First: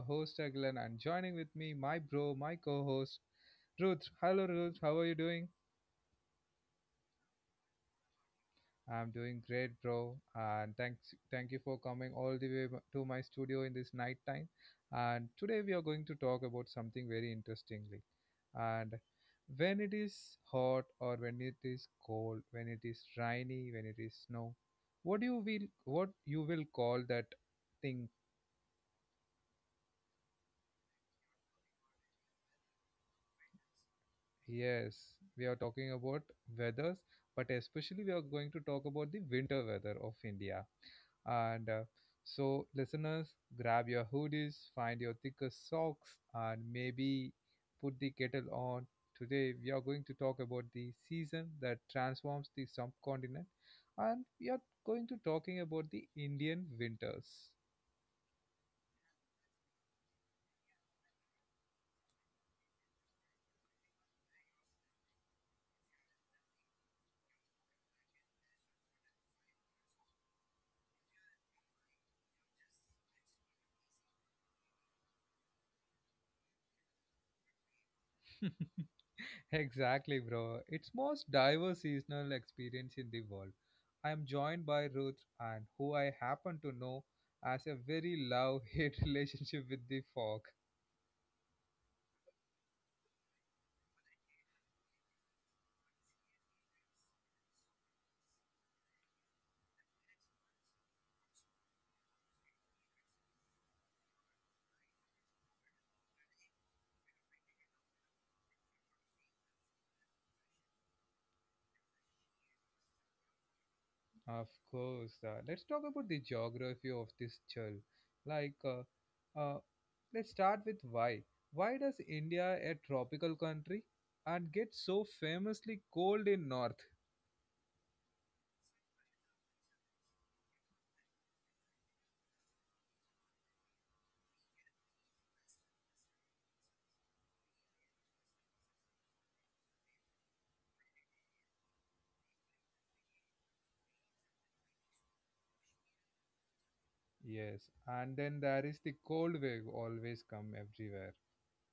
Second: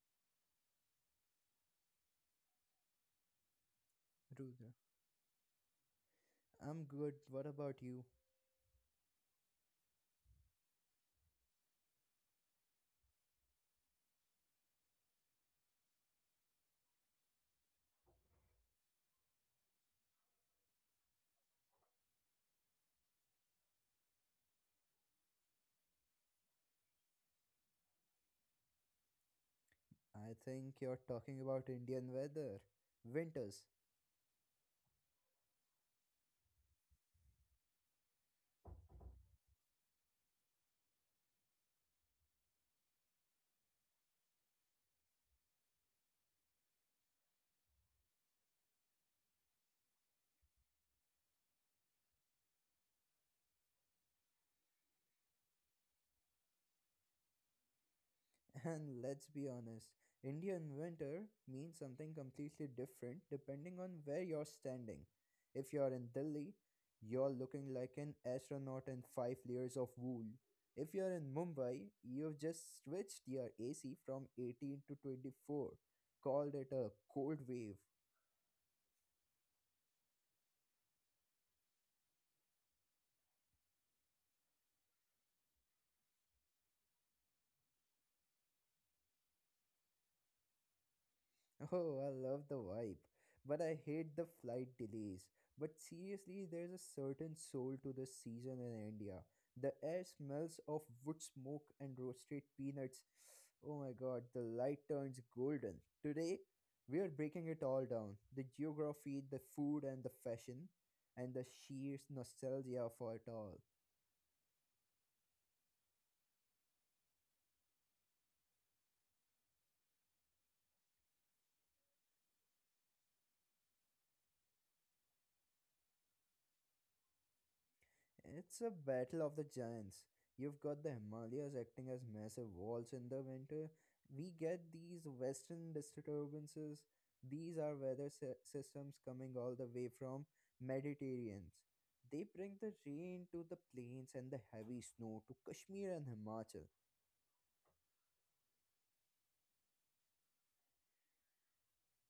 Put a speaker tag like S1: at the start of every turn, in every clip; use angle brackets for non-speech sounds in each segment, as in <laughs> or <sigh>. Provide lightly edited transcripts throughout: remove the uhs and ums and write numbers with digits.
S1: host Aglan and joining with me my bro, my co-host Ruth. Hello
S2: Rudra.
S1: Ruth, how are you doing?
S2: I'm good. What about you?
S1: I'm doing great, bro. And thank you for coming all the way to my studio in this night time. And today we are going to talk about something very interestingly. And when it is hot or when it is cold, when it is rainy, when it is snow, what you will call that thing.
S2: I think you're talking about Indian weather, winters.
S1: Yes, we are talking about weathers, but especially we are going to talk about the winter weather of India. And so, listeners, grab your hoodies, find your thickest socks, and maybe put the kettle on. Today, we are going to talk about the season that transforms the subcontinent, and we are going to talking about the Indian winters.
S2: <laughs> And let's be honest, Indian winter means something completely different depending on where you're standing. If you're in Delhi, you're looking like an astronaut in five layers of wool. If you're in Mumbai, you've just switched your AC from 18 to 24, called it a cold wave.
S1: <laughs> Exactly, bro. It's most diverse seasonal experience in the world. I am joined by Ruth and who I happen to know as a very love-hate <laughs> relationship with the fog.
S2: Oh, I love the vibe, but I hate the flight delays. But seriously, there's a certain soul to this season in India. The air smells of wood smoke and roasted peanuts. Oh my god, the light turns golden. Today, we are breaking it all down the geography, the food, and the fashion, and the sheer nostalgia for it all.
S1: Of course. Let's talk about the geography of this chill. Like, uh, uh, let's start with why. Why does India, a tropical country, and get so famously cold in north?
S2: It's a battle of the giants. You've got the Himalayas acting as massive walls in the winter. We get these western disturbances. These are weather systems coming all the way from Mediterraneans. They bring the rain to the plains and the heavy snow to Kashmir and Himachal.
S1: Yes, and then there is the cold wave always come everywhere.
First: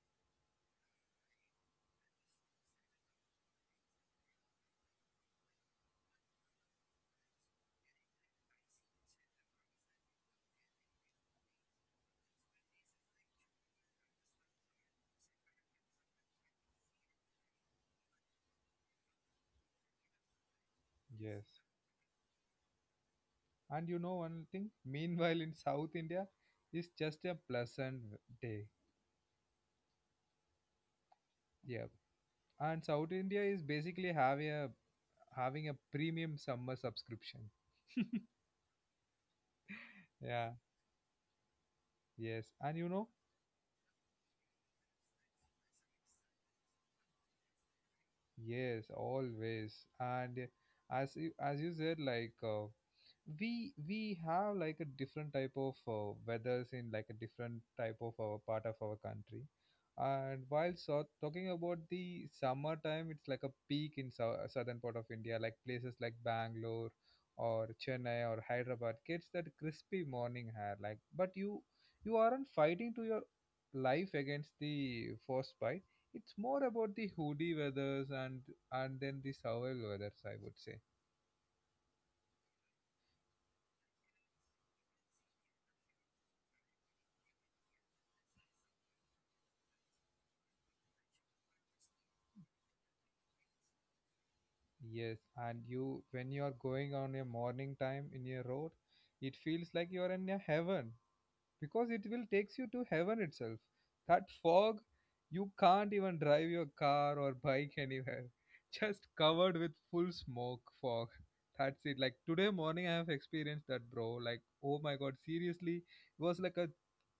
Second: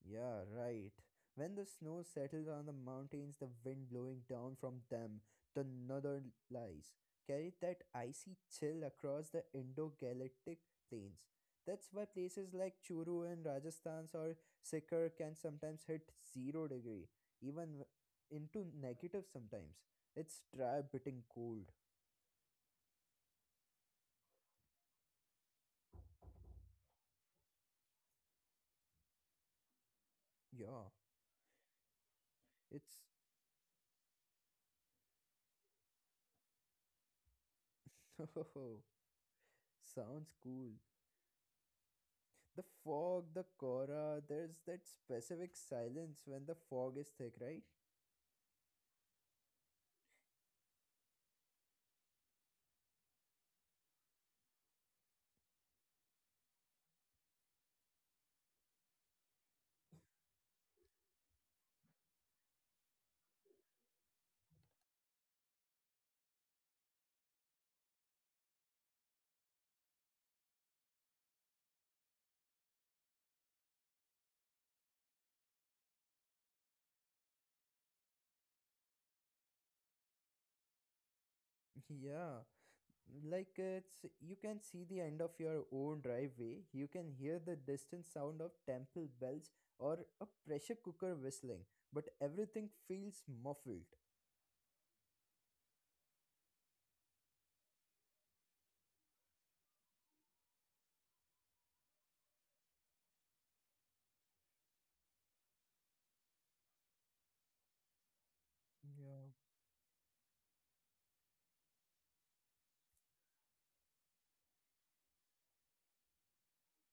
S2: Yeah, right. When the snow settles on the mountains, the wind blowing down from them, the northern lies, carried that icy chill across the Indo-Galactic plains. That's why places like Churu in Rajasthan or Sikar can sometimes hit zero degree, even into negative sometimes. It's dry, biting
S1: Yes.
S2: cold.
S1: And you know one thing? Meanwhile, in South India, it's just a pleasant day.
S2: Yeah,
S1: Yeah. And South
S2: it's
S1: India is basically having a premium summer subscription.
S2: <laughs>
S1: Yeah.
S2: sounds cool.
S1: Yes. And you
S2: The
S1: know?
S2: fog, the Korra, there's that specific silence when the fog is thick, right?
S1: Yes, always. And as you said, we have like a different type of weathers in like a different type of our part of our country, and while so talking about the summer time, it's like a peak in southern part of India, like places like Bangalore or Chennai or Hyderabad gets that crispy morning hair, like but you aren't fighting to your life against the frostbite. It's more about the hoodie weathers and then the survival weathers, I would say.
S2: <laughs> Yeah. Like it's you can see the end of your own driveway, you can hear the distant sound of temple bells or a pressure cooker whistling, but everything feels muffled.
S1: Yes, and you when you are going on your morning time in your road, it feels like you are in a heaven because it will takes you to heaven itself. That fog, you can't even drive your car or bike anywhere. <laughs> Just covered
S2: Yeah,
S1: with full smoke fog. That's it. Like today morning I have experienced that, bro. Like oh my god, seriously, it was like a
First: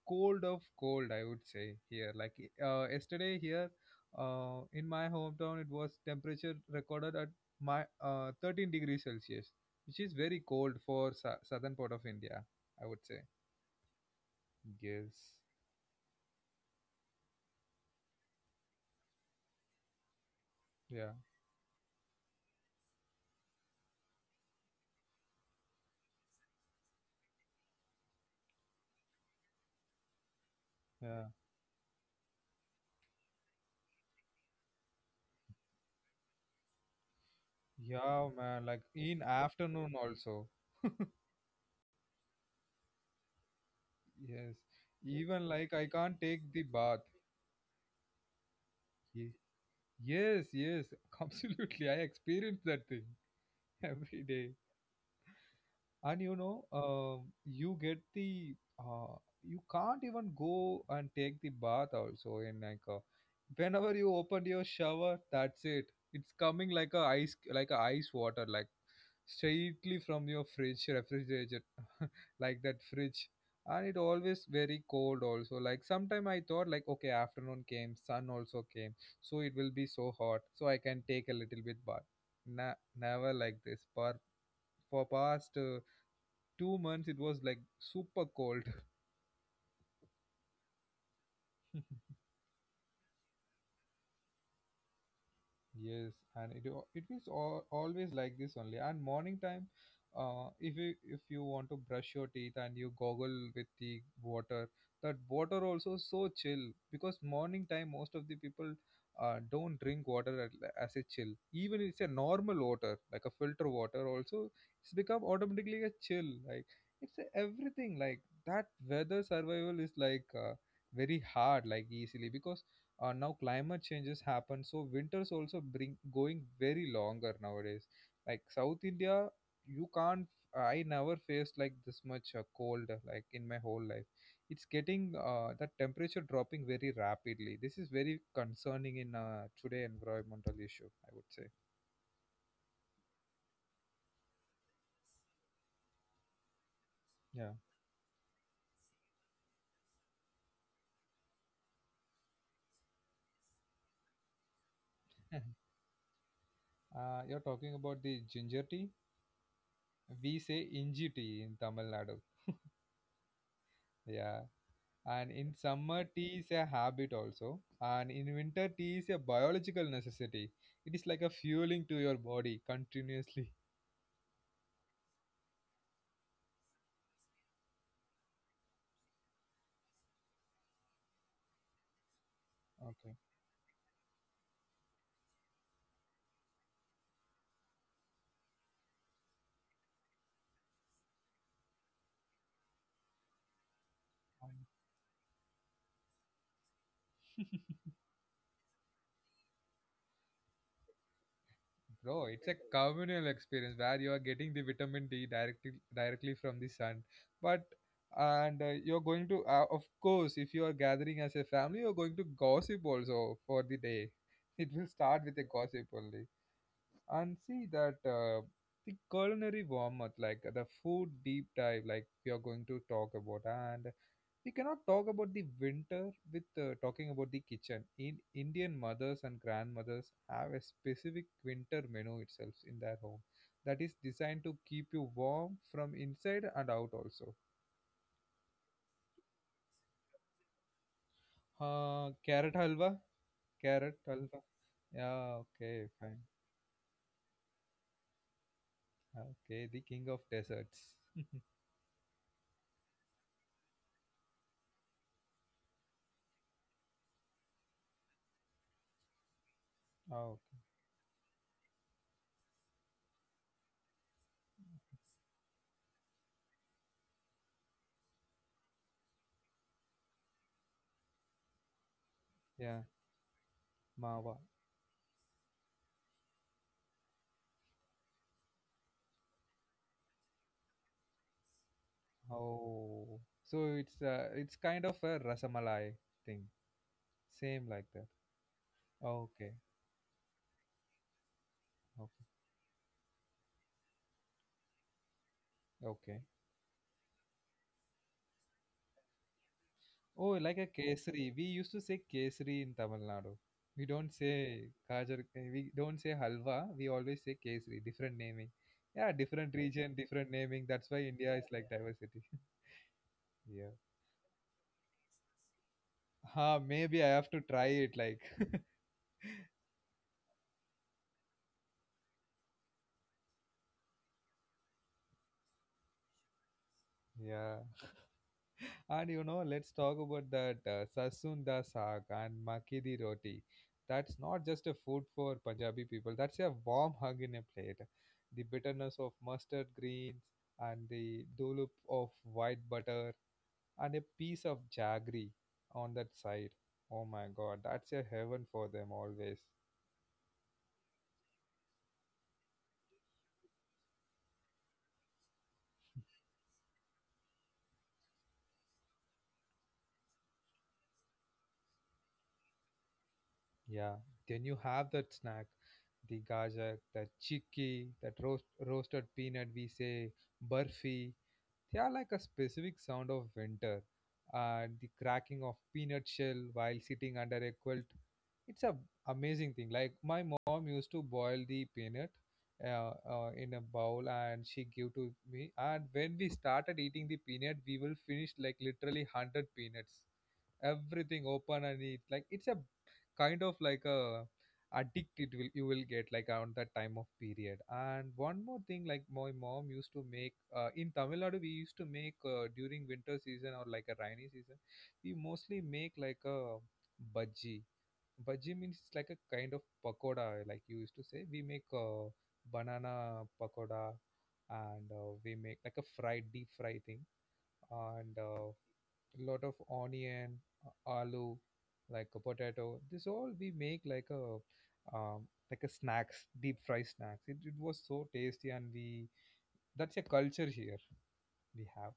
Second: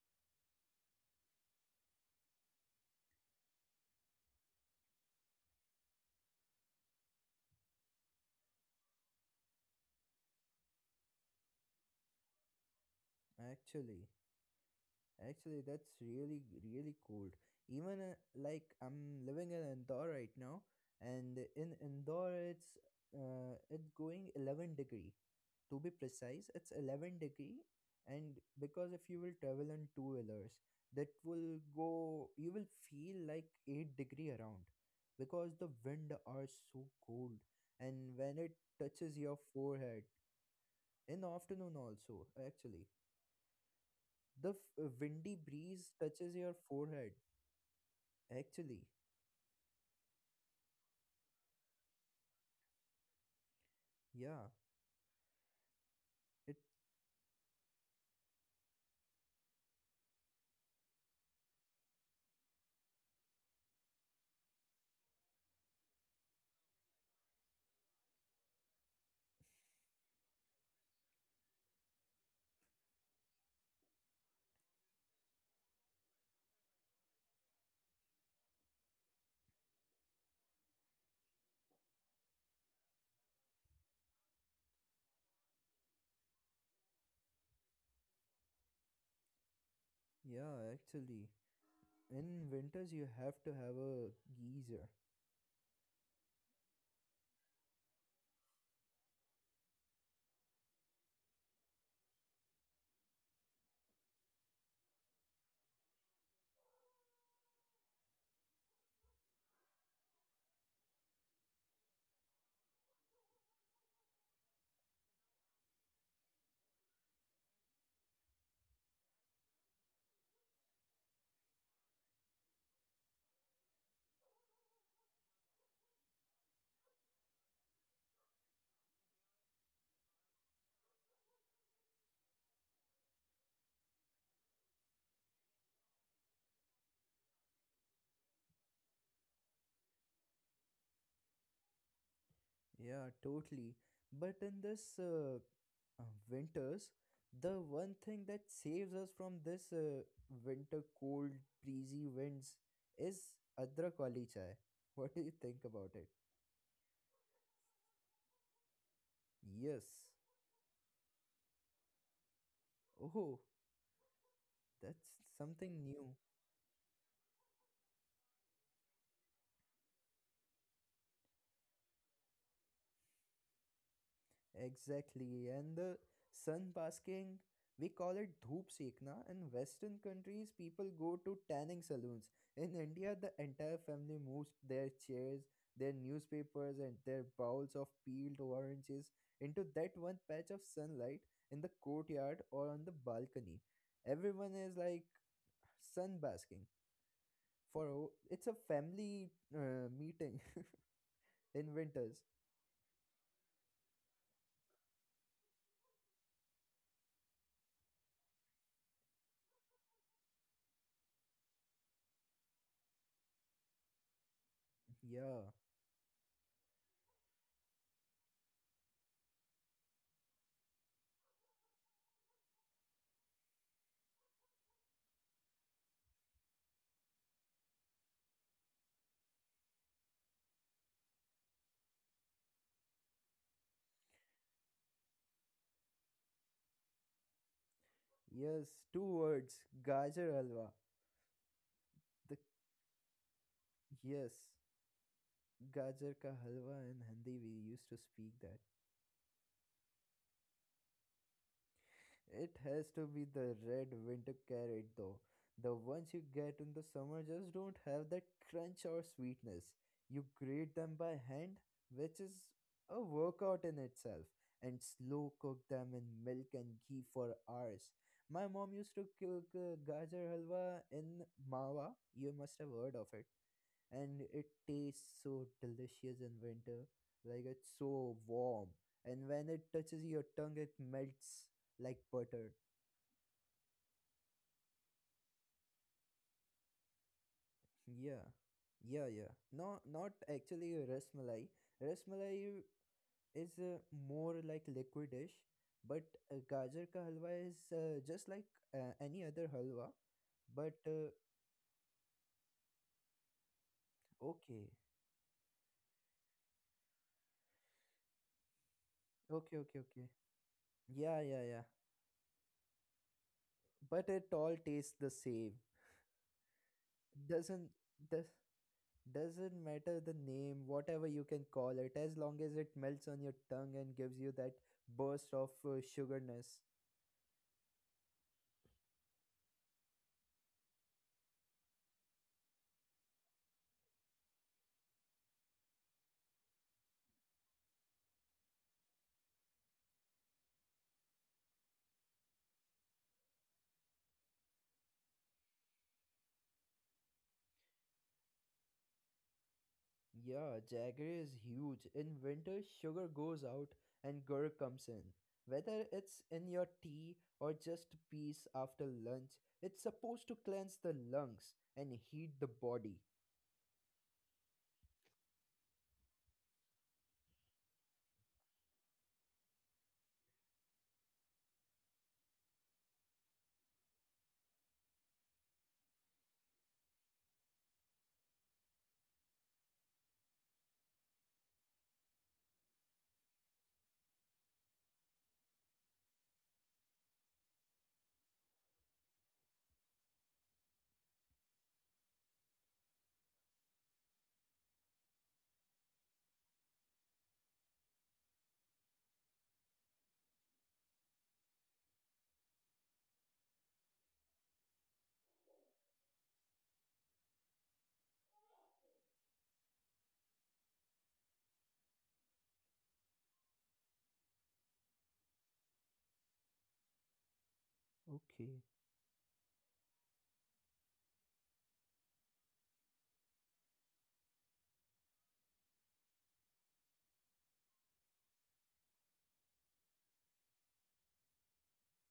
S1: cold of cold, I would say here. Like yesterday here, in my hometown, it was temperature recorded at my 13 degrees Celsius, which is very cold for southern part of India, I would say.
S2: actually,
S1: Yes.
S2: actually, that's really, really cold. Even like I'm living in Indore right now,
S1: Yeah.
S2: and in Indore it's going 11 degree, to be precise it's 11 degree. And because if you will travel on two wheelers, that
S1: Yeah.
S2: will go you will feel like 8-degree around because the wind are so cold. And
S1: Yeah,
S2: when it
S1: man. Like
S2: touches
S1: in
S2: your
S1: afternoon
S2: forehead,
S1: also.
S2: in the afternoon also actually the
S1: Yes.
S2: windy
S1: Even like I
S2: breeze
S1: can't
S2: touches
S1: take
S2: your
S1: the bath.
S2: forehead, actually.
S1: Ye- Yes, yes, <laughs> absolutely. I experience that thing <laughs> every
S2: Yeah,
S1: day. And you
S2: it
S1: know, you get the you can't even go and take the bath also in whenever you open your shower, that's it, it's coming like a ice, like a ice water, like straightly from your fridge refrigerator, like that fridge. And it always very cold also. Like sometime I thought like okay, afternoon came, sun also came, so it will be so hot, so I can take a little bit bath. Never like this for past 2 months. It was like super cold. <laughs>
S2: yeah, actually in winters you have to have a geyser.
S1: Yes, and it wa- it is al- always like this only. And morning time, if you want to brush your teeth and you goggle with the water, that water also so chill, because morning time most of the people don't drink water as a chill. Even it's a normal water, like a filter water also, it's become automatically a chill. Like it's a everything like that, weather survival is like very hard, like easily, because now climate changes happen, so winters also bring going very longer nowadays. Like South India, you can't, I never faced like this much cold like in my whole life. It's getting that temperature dropping very rapidly. This is very concerning in today environmental issue, I would say.
S2: Yeah, totally. But in this uh, winters,
S1: Yeah.
S2: the one thing that saves us from this winter cold, breezy winds is Adrak wali chai. <laughs> What do you
S1: <laughs>
S2: think about it?
S1: You're talking about the ginger tea.
S2: Yes.
S1: We say inji tea in Tamil Nadu.
S2: Oh,
S1: Yeah,
S2: that's
S1: and in
S2: something
S1: summer
S2: new.
S1: tea is a habit also, and in winter tea is a biological necessity. It is like a fueling to your body continuously.
S2: Exactly. And the sun basking, we call it dhoop sekna. In Western countries, people go to tanning saloons. In
S1: Okay,
S2: India, the entire family moves their chairs, their newspapers, and their bowls of peeled oranges into that one patch of sunlight in the courtyard or on the balcony. Everyone
S1: fine.
S2: is like sun basking. For it's a family meeting <laughs> in winters.
S1: Bro, it's a communal experience where you are getting the vitamin D directly from the sun. But and you're going to, of course, if you are gathering as a family, you're going to gossip also for the day. It will start with a
S2: Yeah.
S1: gossip only. And see that, the culinary warm-up, like the food deep dive, like we are going to talk about. And we cannot talk about the winter with talking about the kitchen in Indian mothers and grandmothers have a specific winter menu itself in their home that is designed to keep you warm from inside and out also.
S2: Yes, two words, gajar halwa. The
S1: Carrot halwa, carrot
S2: Yes,
S1: halwa, yeah okay
S2: gajar
S1: fine,
S2: ka halwa in Hindi we used to speak that.
S1: okay the king of desserts. <laughs>
S2: It has to be the red winter carrot though. The ones you get in the summer just don't have that crunch or sweetness. You
S1: Okay,
S2: grate them by hand, which is a workout in itself, and slow cook them in milk and ghee for hours. My mom used to cook gajar halwa in mawa. You must have
S1: yeah,
S2: heard of it, and
S1: mawa.
S2: it tastes so delicious in winter. Like it's so warm, and when it touches your tongue, it melts like butter.
S1: Oh, so it's kind of a rasamalai thing, same like
S2: Yeah,
S1: that.
S2: yeah, yeah. No,
S1: Okay,
S2: not actually rasmalai.
S1: okay,
S2: Rasmalai is more like liquidish, but
S1: okay.
S2: gajar ka halwa is just like any other halwa.
S1: Oh, like a
S2: But
S1: kesari. We used to say kesari in Tamil Nadu. We don't say
S2: okay,
S1: kajar. We don't say halwa. We always say kesari. Different naming. Yeah, different
S2: okay, okay,
S1: region,
S2: okay.
S1: different naming. That's why
S2: Yeah,
S1: India is
S2: yeah, yeah.
S1: like diversity. <laughs> Yeah.
S2: But it all tastes the same.
S1: Huh, maybe I have to try
S2: Doesn't
S1: it. Like,
S2: this? Doesn't matter the name, whatever you can call it, as long as it melts on your tongue and gives you that burst of sugarness.
S1: <laughs> yeah. And you know, let's talk about that Sasunda Saag and Makki di Roti. That's not just a food for Punjabi people, that's a warm hug in a plate. The bitterness of mustard greens and the dollop of white butter and a piece of jaggery on that side. Oh my god, that's a heaven for them always.
S2: Yeah, jaggery is huge. In winter, sugar goes out and gur comes in. Whether it's in your tea or just peace after lunch, it's supposed to cleanse the lungs and heat the body.
S1: Yeah, then you have that snack, the gajak, the chikki, that roasted peanut we say, burfi. They are like a specific sound of winter and the cracking of peanut shell while sitting under a quilt. It's a amazing thing. Like my mom used to boil the peanut in a bowl and she gave to me. And when we started eating the peanut, we will finish like literally 100 peanuts, everything open, and it like it's a kind of like a addict it will, you will get like around that time of period. And one more thing, like my mom used to make in Tamil Nadu we used to make during winter season or like a rainy season, we mostly make like a bhaji. Bhaji means it's like a kind of pakoda, like you used to say. We make banana pakoda, and we make like a fried deep fry thing, and
S2: Okay,
S1: a lot of onion, aloo, like a potato. This all we make like a snacks, deep fry snacks. It was so tasty, and we that's a culture here we have.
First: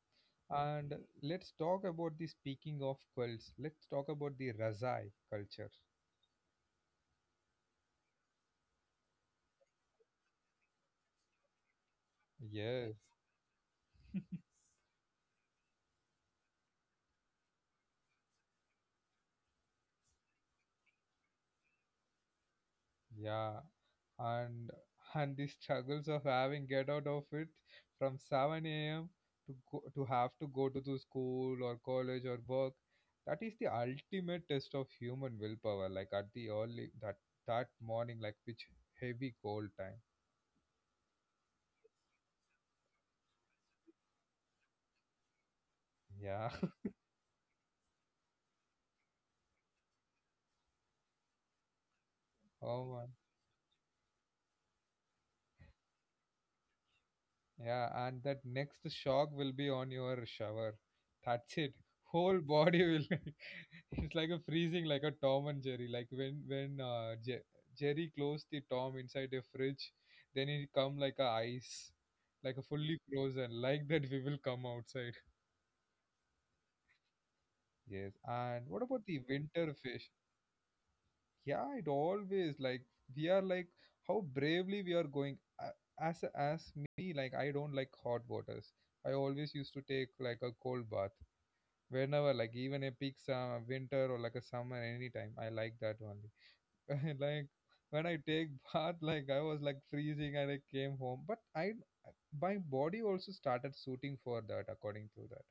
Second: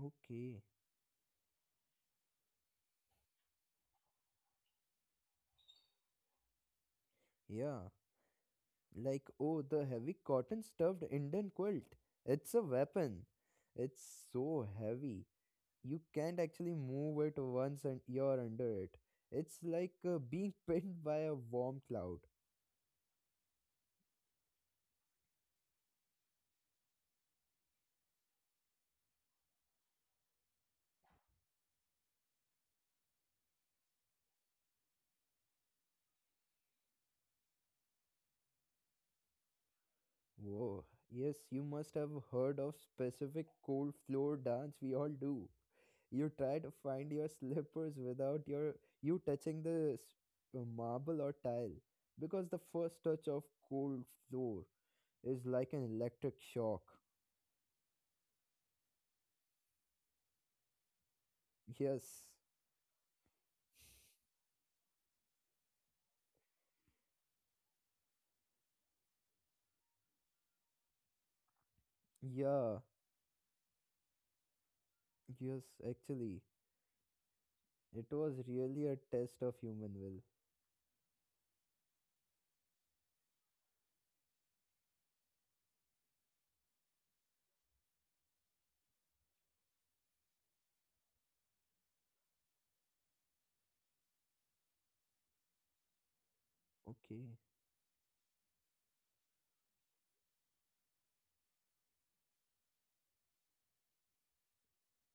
S2: okay.
S1: And let's talk about the speaking of quilts. Let's talk about the Razai culture.
S2: Yeah, like oh, the heavy cotton stuffed Indian quilt. It's
S1: Yes.
S2: a weapon. It's so heavy you can't actually move it once and you're under it. It's like being <laughs> pinned by a warm cloud.
S1: Yeah, and and the struggles of having get out of it from 7 a.m. to go, to have to go to the school or college or work. That is the ultimate test of human willpower. Like at the early that morning, like which heavy cold time.
S2: Whoa. Yes, you must have heard of specific cold floor dance we all do.
S1: Yeah.
S2: You try
S1: <laughs>
S2: to find your slippers without you touching the marble or tile because the
S1: Oh my.
S2: first touch of cold floor is like an electric shock.
S1: Yeah, and that next shock will be on your shower. That's it. Whole
S2: Yes.
S1: body will <laughs> it's like a freezing, like a Tom and Jerry. Like when Jerry closed the Tom inside the fridge, then it come like a ice, like a fully
S2: Yeah.
S1: frozen. Like that we will come outside.
S2: Yes, actually.
S1: Yes.
S2: It was
S1: And what about
S2: really
S1: the
S2: a test
S1: winter
S2: of
S1: fish?
S2: human will.
S1: Yeah, it always like we are like how bravely we are going. As me, like I don't like hot waters, I always used to take like a cold bath, whenever, like even a peak summer winter or like a summer anytime, I like that only. <laughs> Like
S2: Okay.
S1: when I take <laughs> bath, like I was like freezing and I came home, but I, my body also started suiting for that, according to that,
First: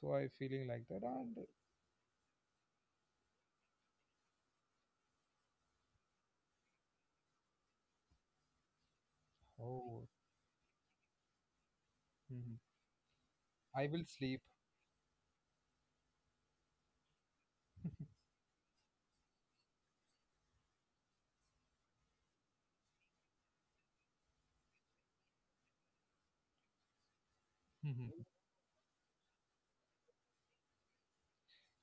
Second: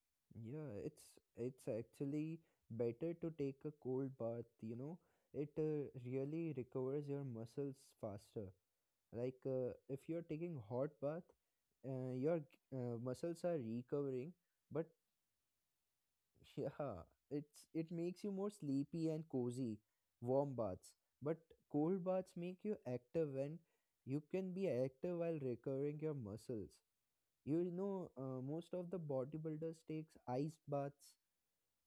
S1: so I feeling
S2: Yeah,
S1: like that. And
S2: it's actually better to take a cold bath. It really recovers your muscles faster. Like if
S1: oh,
S2: you're taking hot bath, your
S1: mhm,
S2: muscles are
S1: I will
S2: recovering,
S1: sleep.
S2: but <laughs> yeah, it makes you more sleepy and cozy. Warm baths, but cold baths make you active and you can be active while recovering your muscles. You know,
S1: <laughs>
S2: most of the bodybuilders takes ice baths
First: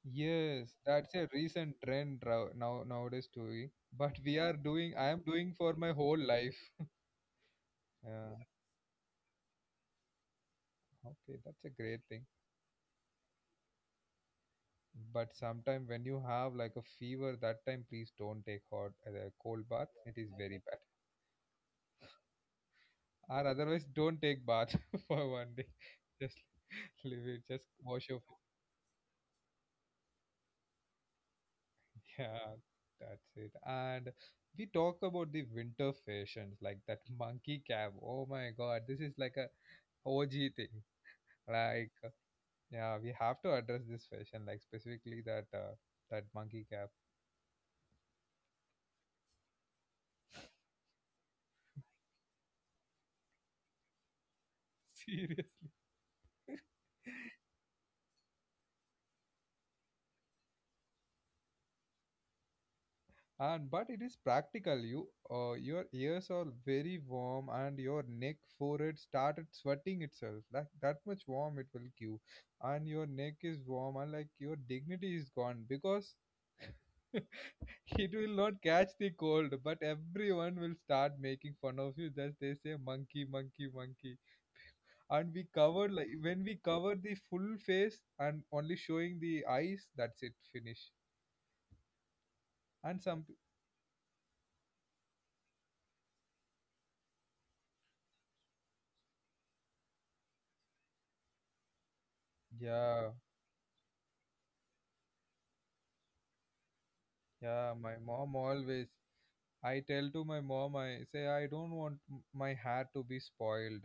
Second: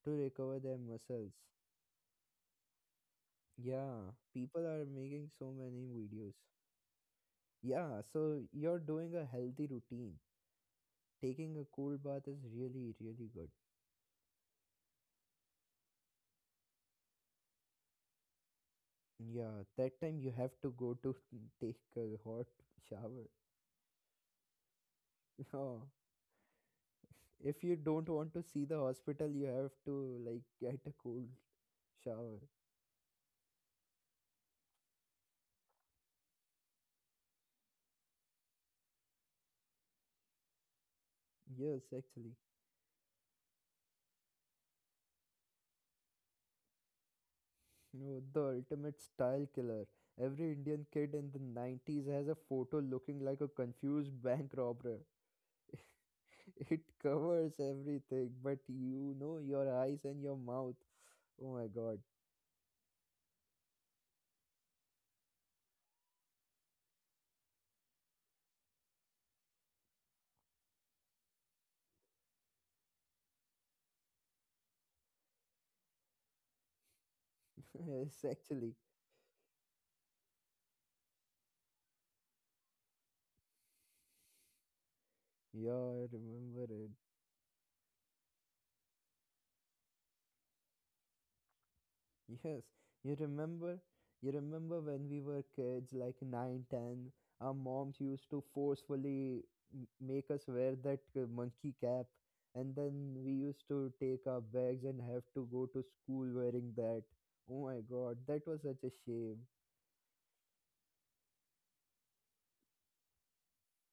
S2: to recover
S1: Yes,
S2: their
S1: that's a
S2: muscles.
S1: recent trend now, nowadays too.
S2: Yeah,
S1: But we are
S2: people are
S1: doing, I am
S2: making so
S1: doing for
S2: many
S1: my whole
S2: videos.
S1: life. <laughs>
S2: Yeah,
S1: Yeah,
S2: so you're doing a healthy routine.
S1: okay,
S2: Taking
S1: that's
S2: a
S1: a great
S2: cold
S1: thing.
S2: bath is really, really good.
S1: But sometime when you have like a fever, that time please don't take hot
S2: Yeah,
S1: cold bath.
S2: that
S1: It
S2: time
S1: is
S2: you have
S1: very
S2: to
S1: bad.
S2: go to <laughs> take a hot shower.
S1: Or otherwise, don't take bath <laughs> for one
S2: <laughs>
S1: day.
S2: Oh,
S1: Just <laughs> leave it. Just
S2: if you
S1: wash
S2: don't
S1: your
S2: want
S1: face.
S2: to see the hospital, you have to like get a cold shower.
S1: Yeah, that's it. And we talk about the winter fashions like that monkey cap. Oh my God, this is like a OG thing.
S2: Yes,
S1: Like,
S2: actually.
S1: yeah, we have to address this fashion, like specifically that monkey cap.
S2: No, the ultimate style killer. Every Indian kid in the 90s has a photo looking like a confused bank robber.
S1: <laughs> Seriously,
S2: <laughs> It
S1: <laughs>
S2: covers everything, but your eyes and your mouth. Oh my god.
S1: and but it is practical. You, your ears are very warm, and your neck, forehead started sweating itself. Like that much warm it will give, and your neck is warm, and like your dignity is gone because <laughs>
S2: <laughs>
S1: it
S2: Yes,
S1: will not
S2: actually.
S1: catch the cold. But everyone will start making fun of you. Just they say monkey, monkey, monkey. And we
S2: Yeah,
S1: covered
S2: I
S1: like when we
S2: remember it.
S1: cover the full face and only showing the eyes, that's it, finish.
S2: Yes,
S1: and
S2: you
S1: some p-
S2: remember? You remember when we were kids, like 9, 10? Our moms used to forcefully make us wear that monkey cap, and
S1: yeah,
S2: then we used to take our bags and have to go to school wearing that. Oh my
S1: yeah, my
S2: god,
S1: mom
S2: that was such a
S1: always,
S2: shame.
S1: I tell to my mom, I say I don't want my hair to be spoiled.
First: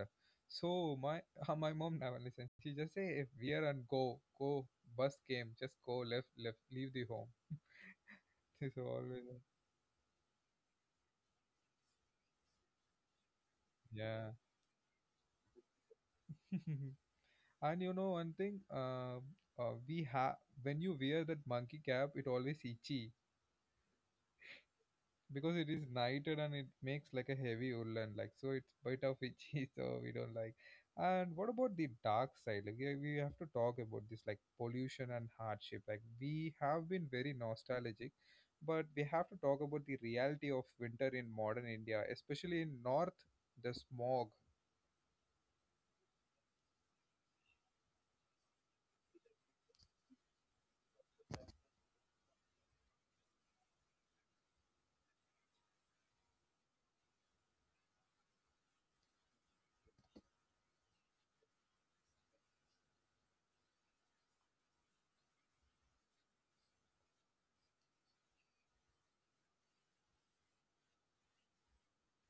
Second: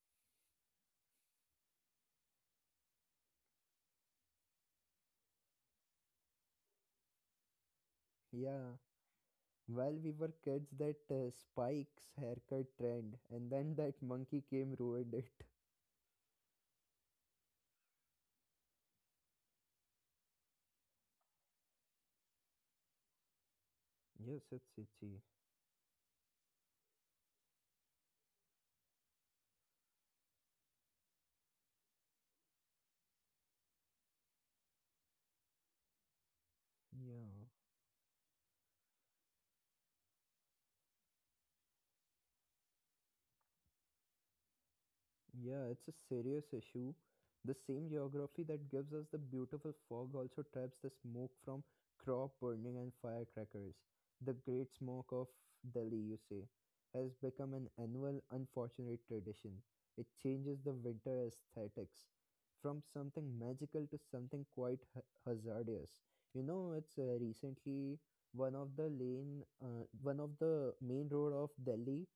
S1: So my, <laughs> my mom never listens, she just say wear and go, go, bus came, just go, left, leave the home. <laughs>
S2: Yeah.
S1: this is always.
S2: While we were kids, that spikes haircut trend, and then <laughs> that
S1: Yeah.
S2: monkey came ruined it. <laughs>
S1: <laughs> and you know one thing, we have, when you wear that monkey cap it always itchy,
S2: Yes, it's itchy.
S1: because it is knighted and it makes like a heavy woolen, like, so it's bit of itchy, <laughs> so we don't like. And what about the dark side? Like, yeah, we have to talk about this, like pollution and hardship, like we have been very
S2: Yeah.
S1: nostalgic, but we have to talk about the reality of winter in modern India, especially in north, the smog.
S2: Yeah, it's a serious issue. The same geography that gives us the beautiful fog also traps the smoke from crop burning and firecrackers. The Great Smoke of Delhi, you say, has become an annual unfortunate tradition. It changes the winter aesthetics from something magical to something quite hazardous. You know, it's recently one of the lane, one of the main road of Delhi,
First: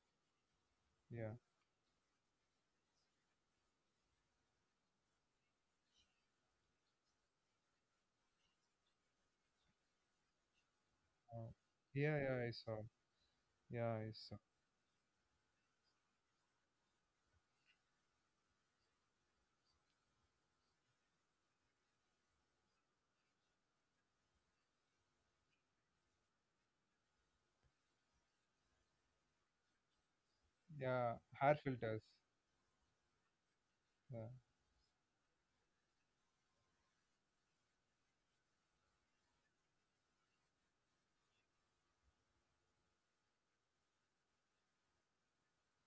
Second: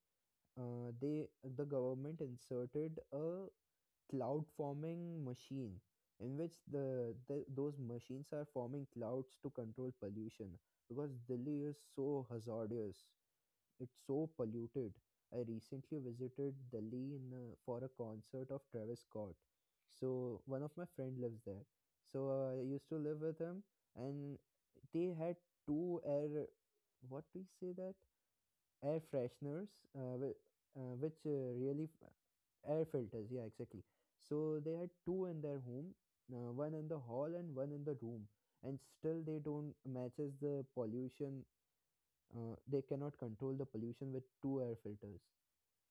S2: uh, they
S1: Yeah,
S2: the government inserted a cloud forming machine in which the those machines are forming clouds to control pollution because
S1: uh,
S2: Delhi is so
S1: yeah, I saw.
S2: hazardous. It's
S1: Yeah, I
S2: so
S1: saw.
S2: polluted. I recently visited Delhi for a concert of Travis Scott. So one of my friend lives there. So I used to live with him, and they had two air, what do you say that, air fresheners, uh, whi- which
S1: Yeah, hair
S2: really
S1: filters.
S2: air filters. Yeah, exactly.
S1: Yeah.
S2: So they had two in their home, one in the hall and one in the room, and still they don't matches the pollution. They cannot control the pollution with two air filters.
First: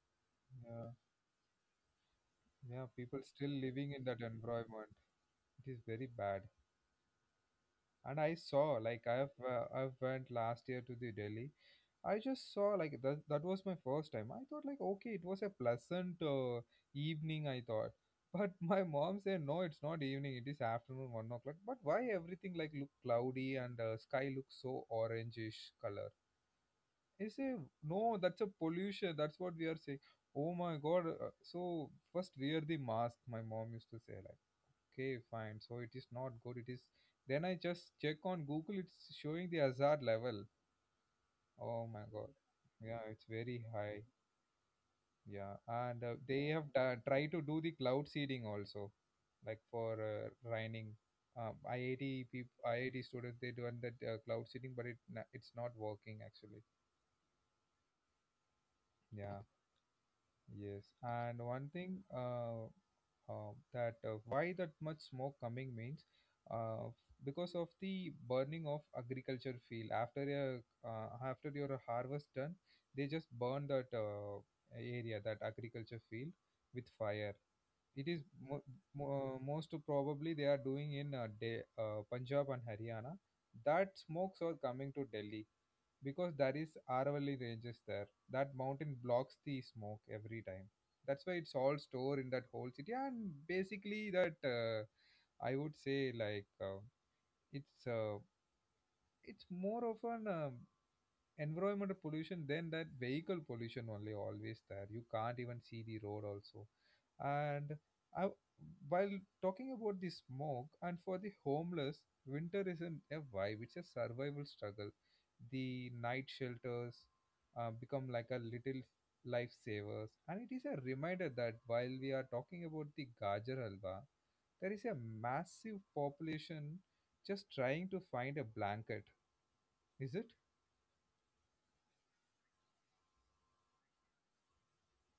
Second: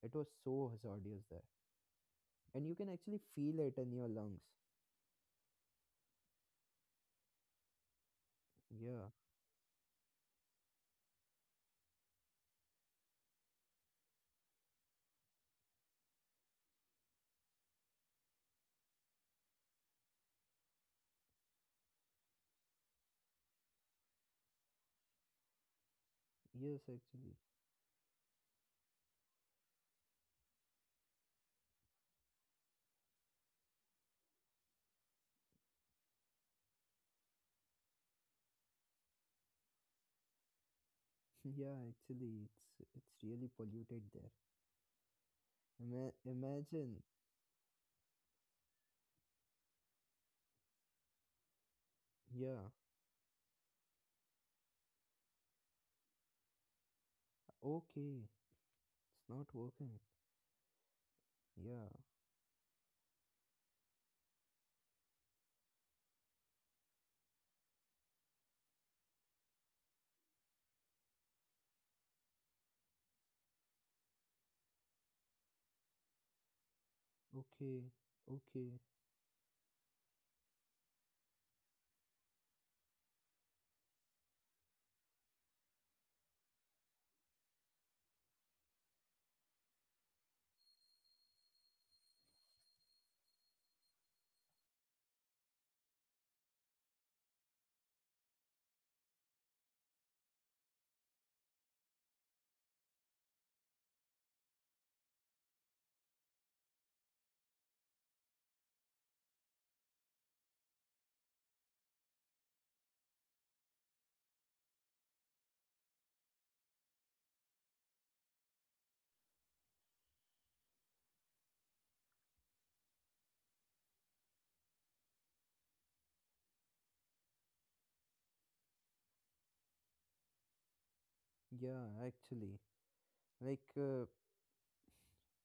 S2: It was so
S1: Yeah.
S2: hazardous there, and you
S1: Yeah,
S2: can actually
S1: people still
S2: feel it in
S1: living in
S2: your
S1: that
S2: lungs.
S1: environment, it is very bad. And I saw like
S2: Yeah.
S1: I've went last year to the Delhi. I just saw like that, that was my first time. I thought like, okay, it was a pleasant evening, I thought, <laughs> but my mom said no, it's not evening. It is afternoon, 1 o'clock. But why everything like look cloudy and sky looks so orangish color?
S2: Yes,
S1: I
S2: actually. <laughs>
S1: say no, that's a pollution. That's what we are saying. Oh my god! So first wear the mask. My mom used to say like okay, fine, so it is not good, it is, then I just check on Google, it's showing the hazard level.
S2: Yeah,
S1: Oh my
S2: actually,
S1: god.
S2: it's
S1: Yeah,
S2: it's
S1: it's
S2: really
S1: very
S2: polluted
S1: high.
S2: there.
S1: Yeah. And they have
S2: Imagine.
S1: tried to do the cloud seeding also, like for raining. IIT
S2: Yeah.
S1: people, IIT students, they do that cloud seeding, but it it's not working actually.
S2: Okay. It's
S1: Yeah.
S2: not working.
S1: Yes, and one
S2: Yeah.
S1: thing, that why that much smoke coming means, uh, because of the burning of agriculture field after a after your harvest done, they just burn that area, that agriculture field, with fire.
S2: Okay,
S1: It is
S2: okay.
S1: most probably they are doing in Punjab and Haryana. That smokes are coming to Delhi because there is Aravalli Ranges there. That mountain blocks the smoke every time. That's why it's all stored in that whole city. And basically, that I would say like it's uh, it's more of an environment pollution then that vehicle pollution, only always there, you can't even see the road also. And I, while talking about the smoke and for the homeless, winter isn't a vibe, it's a survival struggle. The night shelters become like a little lifesavers, and it is a reminder that while we are talking about the gajar halwa, there is a massive population just trying to find a blanket, is it?
S2: Yeah, actually. Like,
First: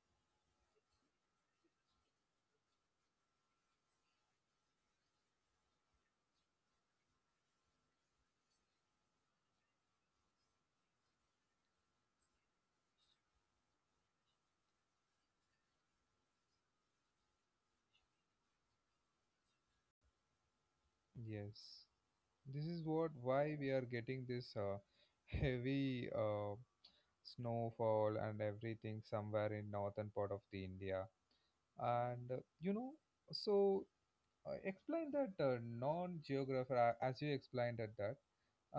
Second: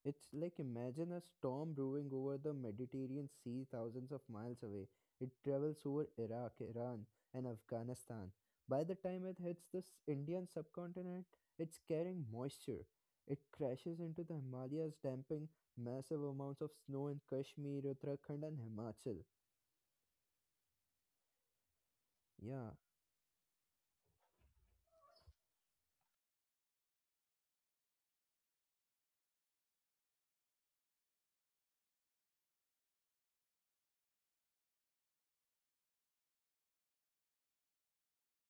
S2: it's like imagine a storm brewing over the Mediterranean Sea thousands of miles away. It travels over Iraq, Iran, and Afghanistan. By the time it hits this Indian subcontinent, it's carrying moisture. It crashes into the Himalayas, dumping massive amounts of snow in Kashmir, Uttarakhand, and Himachal.
S1: Yes, this is
S2: Yeah,
S1: what, why we are getting this heavy snowfall and everything, somewhere in northern part of the India. And you know, so, explain that non geographer, as you explained at that.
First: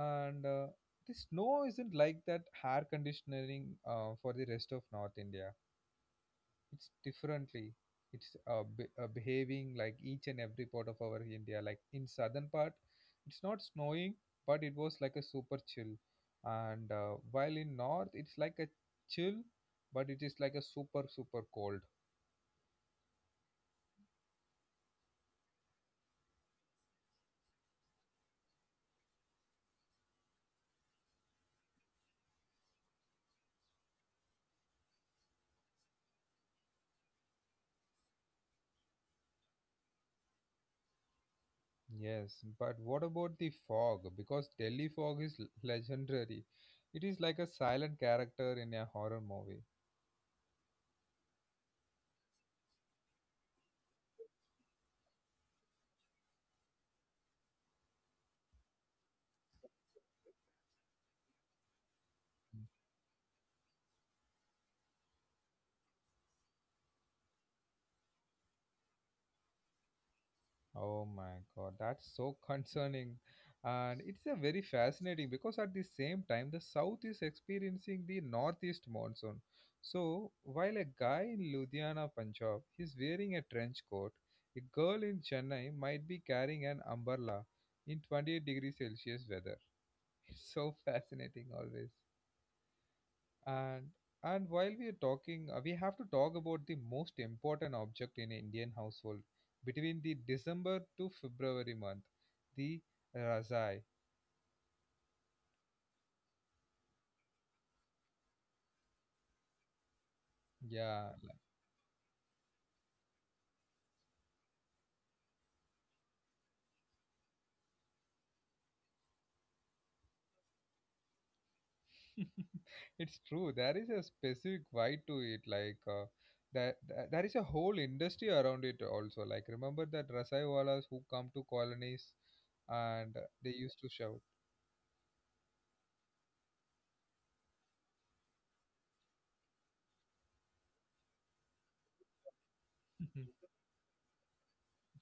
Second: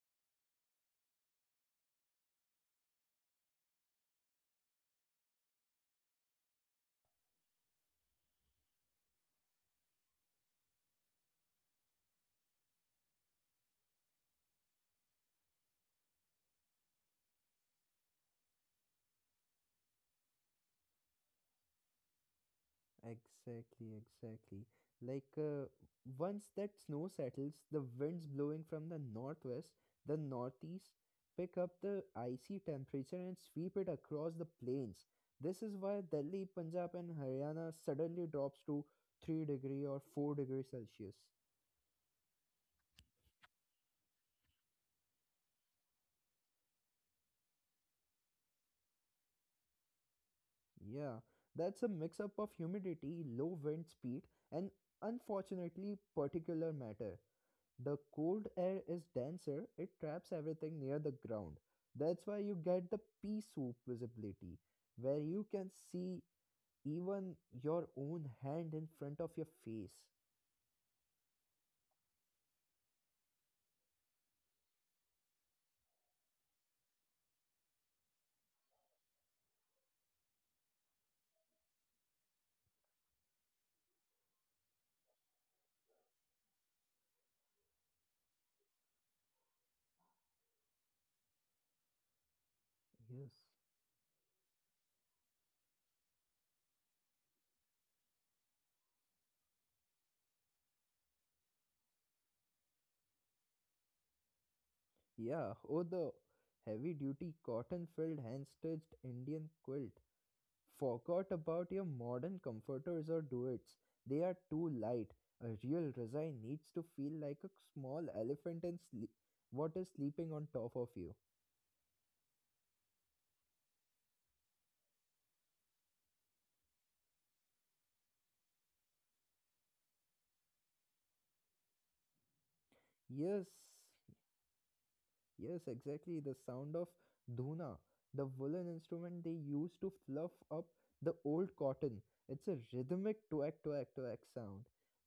S1: And the snow isn't like that air conditioning for the rest of north India. It's differently, it's behaving like each and every part of our India. Like, in southern part it's not snowing, but it was like a super chill, and while in north it's like a chill, but it is like a super super cold.
S2: exactly, exactly. Like once that snow settles, the winds blowing from the northwest, the northeast pick up the icy temperature and sweep it across the plains. This is why Delhi, Punjab, and Haryana suddenly drops to 3 degree or 4-degree Celsius.
S1: Yes, but what about the fog? Because Delhi fog is legendary, it is like a silent character in a horror movie.
S2: Yeah, that's a mix up of humidity, low wind speed, and unfortunately particular matter. The cold air is denser, it traps everything near the ground. That's why you get the pea soup visibility, where you can see even your own hand in front of your face.
S1: Oh my God, that's so concerning. And it's a very fascinating because at the same time, the South is experiencing the Northeast monsoon. So, while a guy in Ludhiana, Punjab, is wearing a trench coat, a girl in Chennai might be carrying an umbrella in 28 degrees Celsius weather. <laughs> It's so fascinating always.
S2: Yes.
S1: And and while we are talking, we have to talk about the most important object in Indian household between the December to February month, the Razai.
S2: Yeah, oh, the heavy duty cotton filled hand stitched Indian quilt.
S1: Yeah,
S2: Forgot
S1: like,
S2: about your modern comforters or duets. They are too light. A real resign needs to feel like a small elephant and sleep. What is sleeping on top of you?
S1: <laughs> it's true. There is a specific vibe to it. Like that, that, there is a whole industry around it also. Like, remember that Rasai who come to colonies and
S2: Yes,
S1: they used to shout.
S2: yes, exactly. The sound of dhuna, the woolen instrument they used to fluff up the old cotton. It's a rhythmic
S1: <laughs>
S2: twack, twack, twack sound.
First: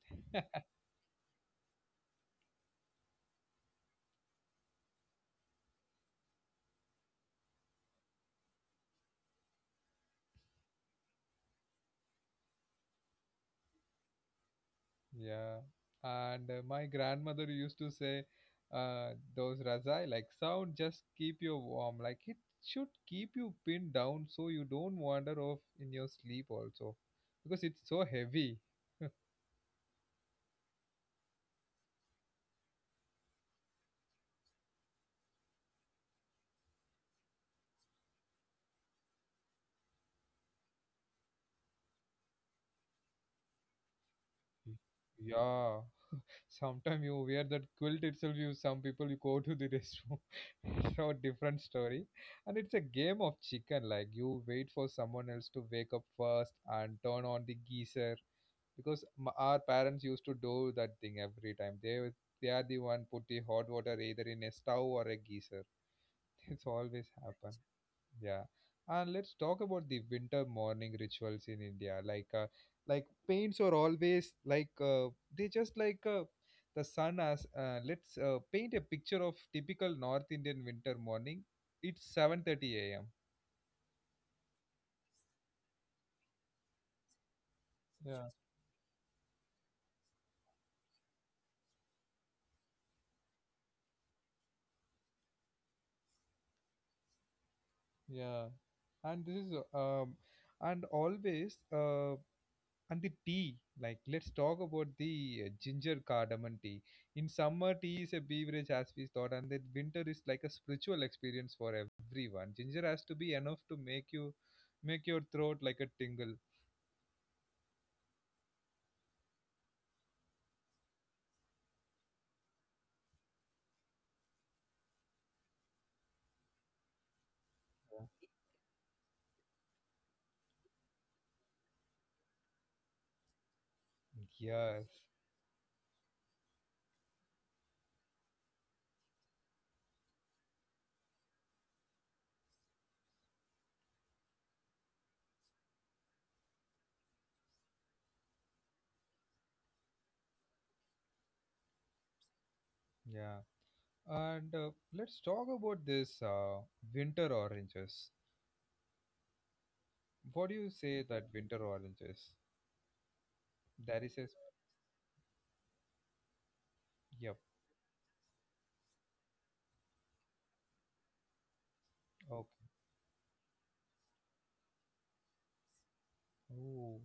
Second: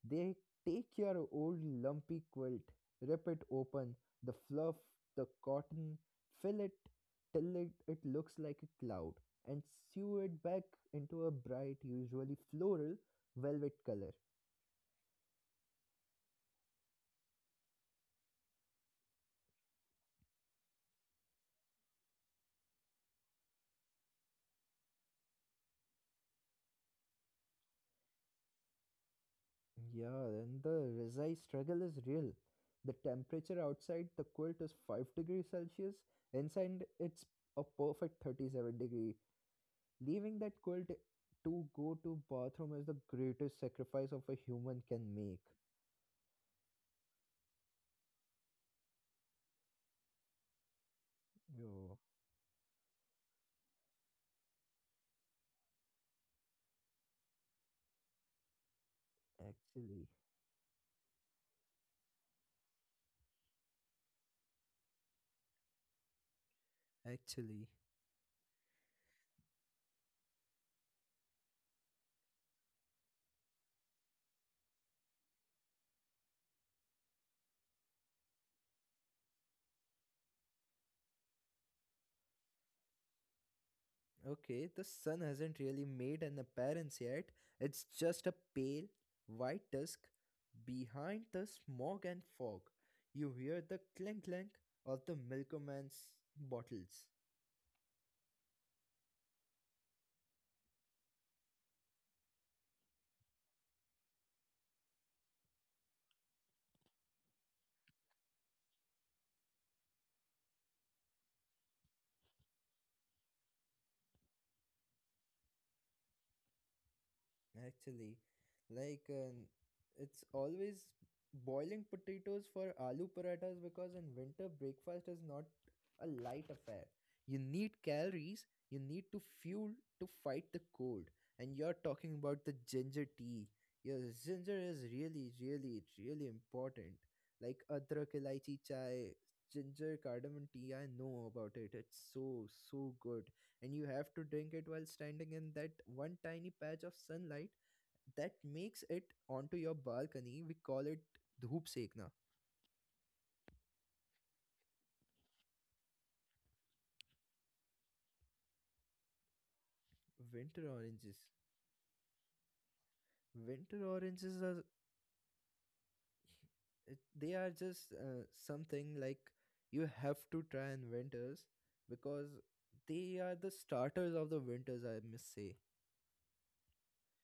S2: They take your old lumpy quilt, rip it open, the fluff, the cotton, fill it till it looks like a cloud, and sew it back into a bright, usually floral, velvet color.
S1: Yeah, and my grandmother used to say, those razai like sound just keep you warm. Like, it should keep you pinned down so you don't wander off in your sleep also, because it's so heavy.
S2: Yeah, and the Rizai struggle is real. The temperature outside the quilt is 5 degrees Celsius, inside it's a perfect 37 degree. Leaving that quilt to go to bathroom is the greatest sacrifice of a
S1: Mm.
S2: human can make.
S1: Yeah, sometimes you wear that quilt itself. You, some people, you go to the restroom. <laughs> so different
S2: Yo,
S1: story, and it's a game of chicken. Like, you wait for someone else to wake up first and turn on the geyser, because our parents
S2: actually,
S1: used to do that thing every time, they were, they are the one put the hot water either in a stove or a geyser. <laughs> it's always happen.
S2: actually.
S1: Yeah. And let's talk about the winter morning rituals in India, like paints are always, like they just like the sun as let's paint a picture of typical north Indian winter morning. It's 7:30 a.m.
S2: Okay, the sun hasn't really made an appearance yet. It's just
S1: Yeah.
S2: a pale, white dusk behind the smog and fog. You hear the clink clink of the milkman's bottles.
S1: Yeah. And this is, um, and always, uh, and the tea, like, let's talk about the ginger cardamom tea. In summer tea is a beverage as we thought, and then winter is like a spiritual experience for everyone. Ginger has to be enough to make you, make your throat like a tingle.
S2: Actually, like uh, it's always boiling potatoes for aloo parathas because in winter breakfast is not a light affair. You need calories, you need to fuel to fight the cold. And you're talking about the ginger tea. Your ginger is
S1: Yes.
S2: really, really, really important. Like adrak ilaichi chai, ginger cardamom tea, I know about it. It's so, so good, and you have to drink it while standing in that one tiny patch of sunlight that makes it onto your balcony. We call it dhoop sekna,
S1: Yeah, and let's talk about this winter oranges. What
S2: winter
S1: do you
S2: oranges.
S1: say that? Winter oranges,
S2: Winter
S1: there is
S2: oranges
S1: a,
S2: are they are
S1: yep,
S2: just something like you have to try in winters because
S1: okay,
S2: they are the starters of the winters. I must say.
S1: oh,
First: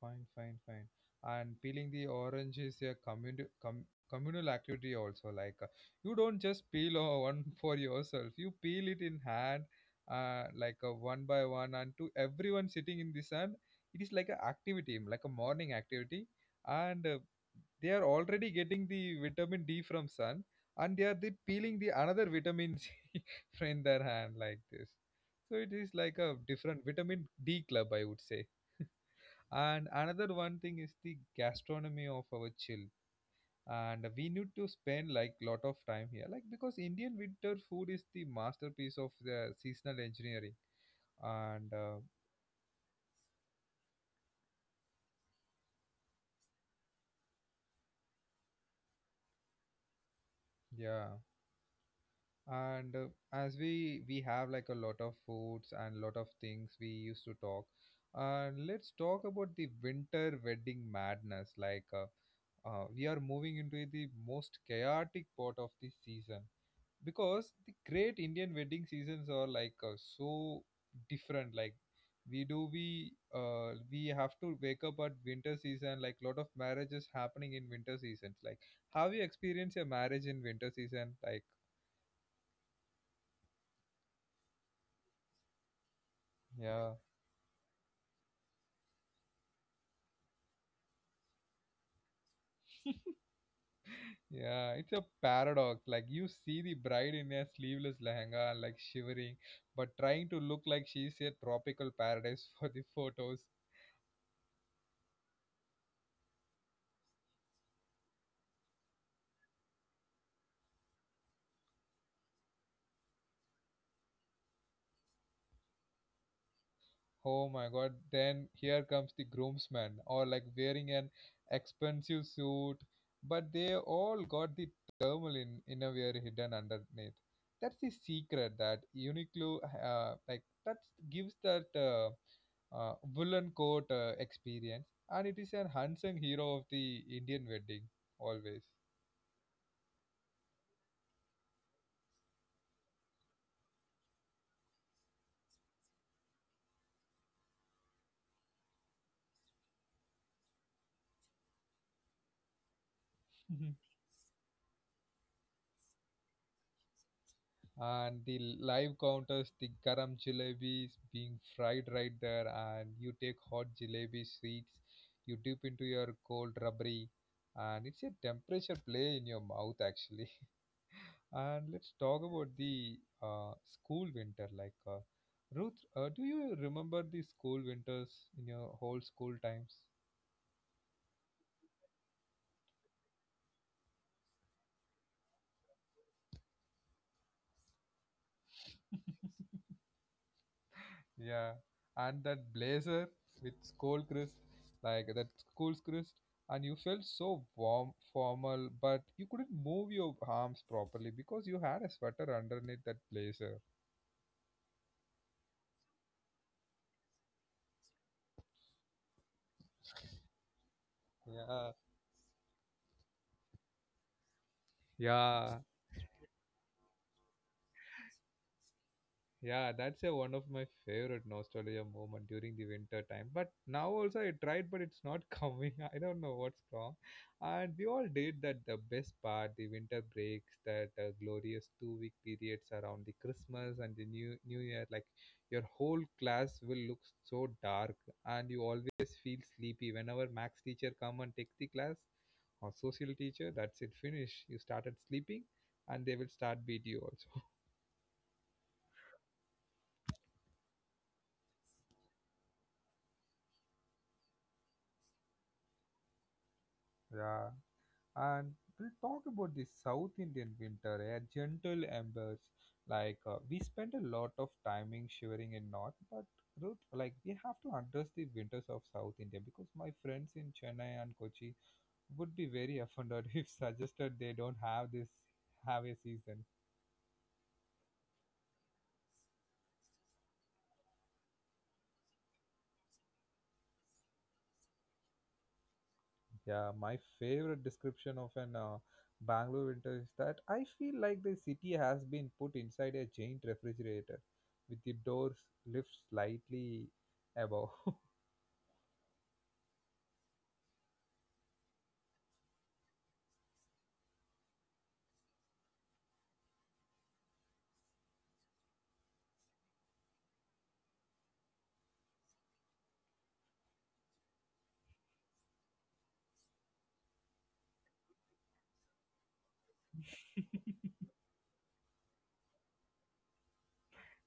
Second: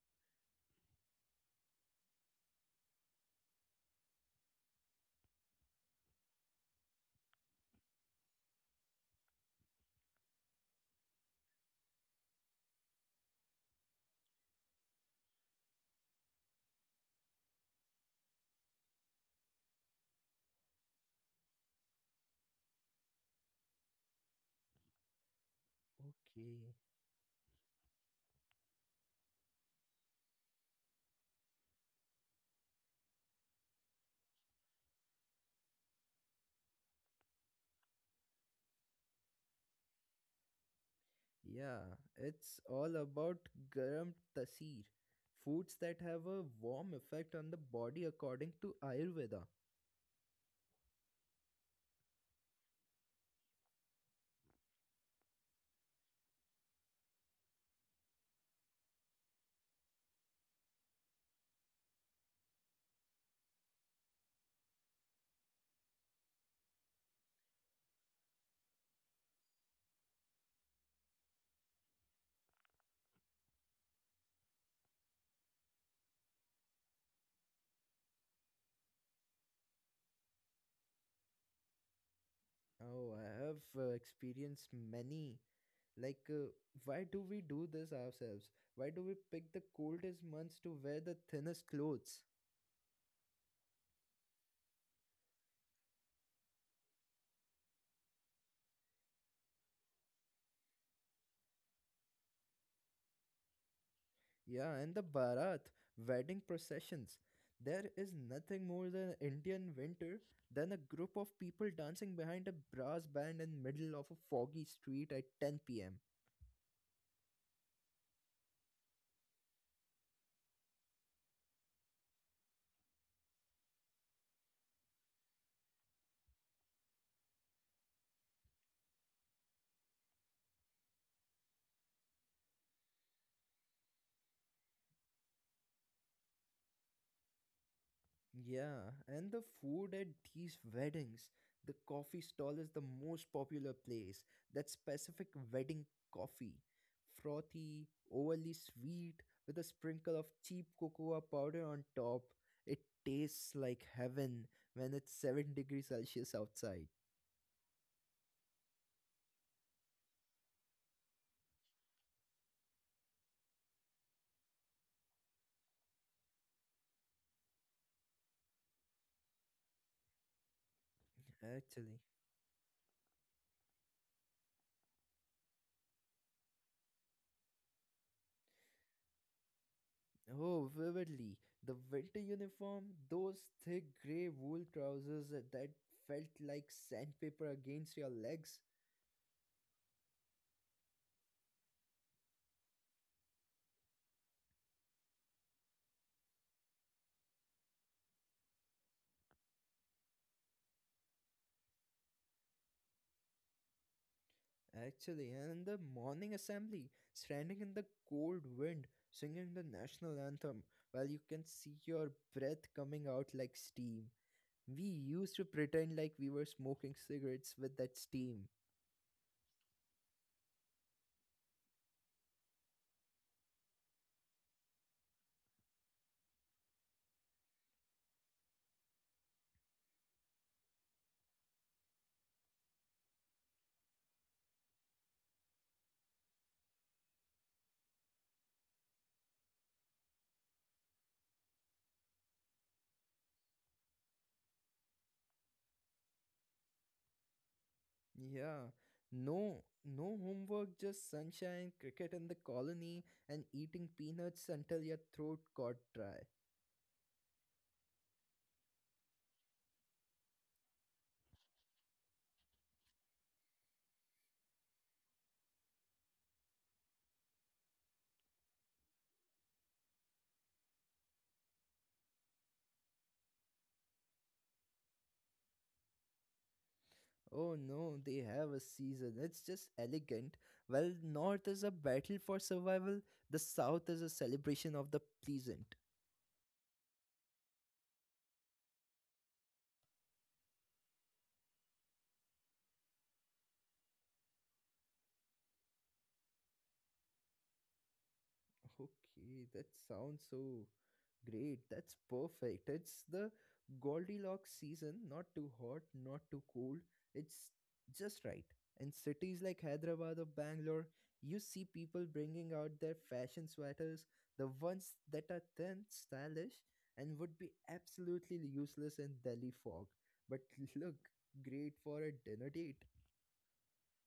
S1: fine, fine, fine. And peeling the orange is a communal activity also. Like you don't just peel <laughs> one for yourself. You peel it in hand, one by one, and to everyone sitting in the sun, it is like an activity, like a morning activity, and they are already getting the vitamin D from sun, and they are the peeling the another vitamin C <laughs> from their hand like this. So it is like a different
S2: Okay.
S1: vitamin D club, I would say. And another one thing is the gastronomy of our chill. And we need to spend like lot of time here, like, because Indian winter food is the masterpiece of the seasonal engineering. And
S2: Yeah, it's all about garam tasir, foods that have a warm effect on the body according to Ayurveda.
S1: yeah, and as we have like a lot of foods and lot of things we used to talk. And let's talk about the winter wedding madness. Like we are moving into the most chaotic part of the season, because the great Indian wedding seasons are like so different. Like, we do, we have to wake up at winter season. Like, lot of marriages happening in winter seasons. Like, have you experienced a marriage in winter season? Like,
S2: Oh, I have experienced many. Like, uh,
S1: yeah.
S2: why do we do this ourselves? Why do we pick the coldest months to wear the thinnest clothes?
S1: Yeah, it's a paradox. Like, you see the bride in a sleeveless lehenga, like shivering, but trying to look like she's a tropical paradise <laughs> for the photos.
S2: Yeah, and the Bharat, wedding processions. There is nothing more than Indian winter than a group of people dancing behind a brass band in middle of a foggy street at 10 p.m.
S1: Oh my god, then here comes the groomsmen, or like wearing an expensive suit, but they all got the thermal in innerwear hidden underneath. That's the secret that Uniqlo, like that gives that woolen coat experience, and it is an unsung hero of the Indian wedding always.
S2: Yeah, and the food at these weddings, the coffee stall is the most popular place. That specific wedding coffee, frothy, overly sweet, with a sprinkle of cheap cocoa powder on top. It tastes
S1: <laughs>
S2: like heaven when it's 7 degrees Celsius outside.
S1: and the live counters, the garam jalebis being fried right there, and you take hot jalebi sweets, you dip into your cold rubbery, and it's a temperature play in your mouth, actually. <laughs> and let's talk
S2: Actually,
S1: about the school winter, like ruth do you remember the school winters in your whole school times?
S2: oh, vividly, the winter uniform, those thick grey wool trousers that felt like sandpaper against your legs.
S1: <laughs> Yeah, and that blazer with school crisp, like that school crisp, and you felt so warm, formal, but you couldn't move your arms properly because you had a sweater underneath that blazer.
S2: Actually, and in the morning assembly, standing in the cold wind, singing the national anthem, while you can
S1: Yeah,
S2: see your breath coming out like steam. We used to
S1: yeah,
S2: pretend like we were smoking cigarettes with that steam.
S1: Yeah, that's a, one of my favorite nostalgia moment during the winter time. But now also I tried, but it's not <laughs> coming. I don't know what's wrong. And we all did that. The best part, the winter breaks, that glorious 2-week periods around the Christmas and the New Year. Like, your whole class will look so dark, and you always feel sleepy. Whenever Max teacher come and take the class, or social teacher, that's it. Finish. You started sleeping, and they will start beat you also. <laughs>
S2: Yeah, no, no homework, just sunshine, cricket in the colony, and eating peanuts until your throat got dry.
S1: Yeah. And we'll talk about the South Indian winter, eh? A gentle embers. Like we spend a lot of timing shivering in north, but Ruth, like we have to address the winters of South India because my friends in Chennai and Kochi would be very offended <laughs> if suggested they don't have a season.
S2: Oh no, they have a season. It's just elegant. While North is a battle for survival, the South is a celebration of the pleasant.
S1: Yeah, my favorite description of an Bangalore winter is that I feel like the city has been put inside a giant refrigerator with the doors lifted slightly above. <laughs>
S2: Okay, that sounds so great. That's perfect. It's the Goldilocks season, not too hot, not too cold. It's just right. In cities like Hyderabad or Bangalore, you see people bringing out their fashion sweaters, the ones that are thin, stylish, and would be absolutely useless in Delhi fog, but <laughs> look great for a dinner date.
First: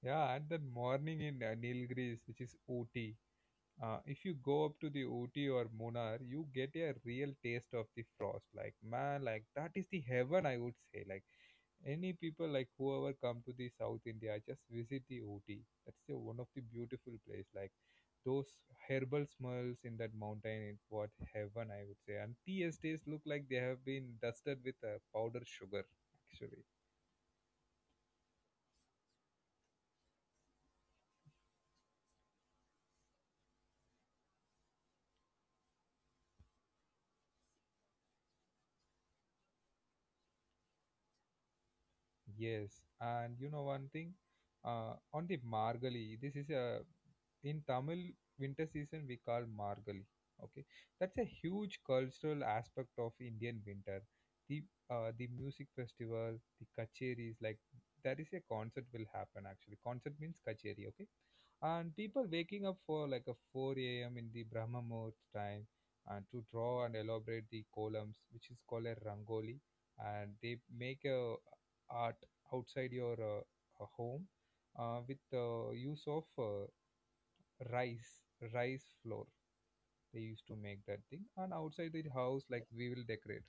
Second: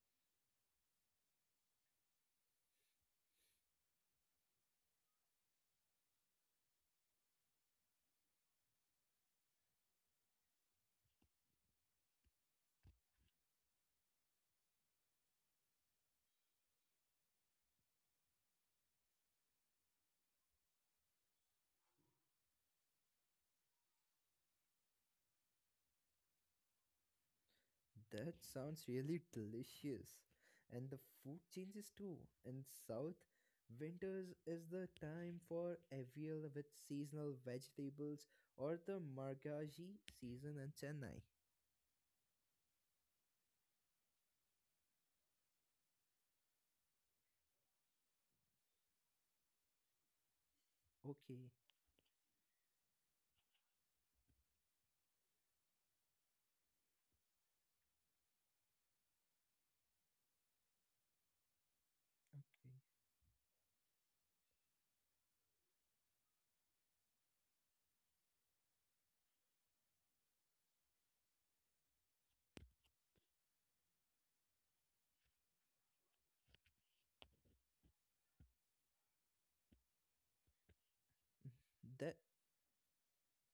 S1: Yeah, and then morning in Nilgiris, which is Ooty. If you go up to the Ooty or Munnar, you get a real taste of the frost. Like, man, like that is the heaven, I would say. Like, any people like whoever come to the south India just visit the Ooty, that's the one of the beautiful place, like those herbal smells in that mountain, it what heaven I would say, and tea estates look like they have been dusted with powdered sugar actually.
S2: That sounds really delicious. And the food changes too. In South, winters is the time for avial with seasonal vegetables or the margaji season in Chennai.
S1: Yes, and you know one thing, on the Margali, this is a, in Tamil winter season we call Margali. Okay, that's a
S2: Okay.
S1: huge cultural aspect of Indian winter. The the music festival, the kacheris, like that is a concert will happen actually. Concert means kacheri. Okay, and people waking
S2: Okay.
S1: up for like a 4 a.m. in the Brahma Muhurt time, and to draw and elaborate the columns, which is called a rangoli, and they make a art outside your home with use of rice rice flour, they used to make that thing, and outside the
S2: That
S1: house like we will decorate.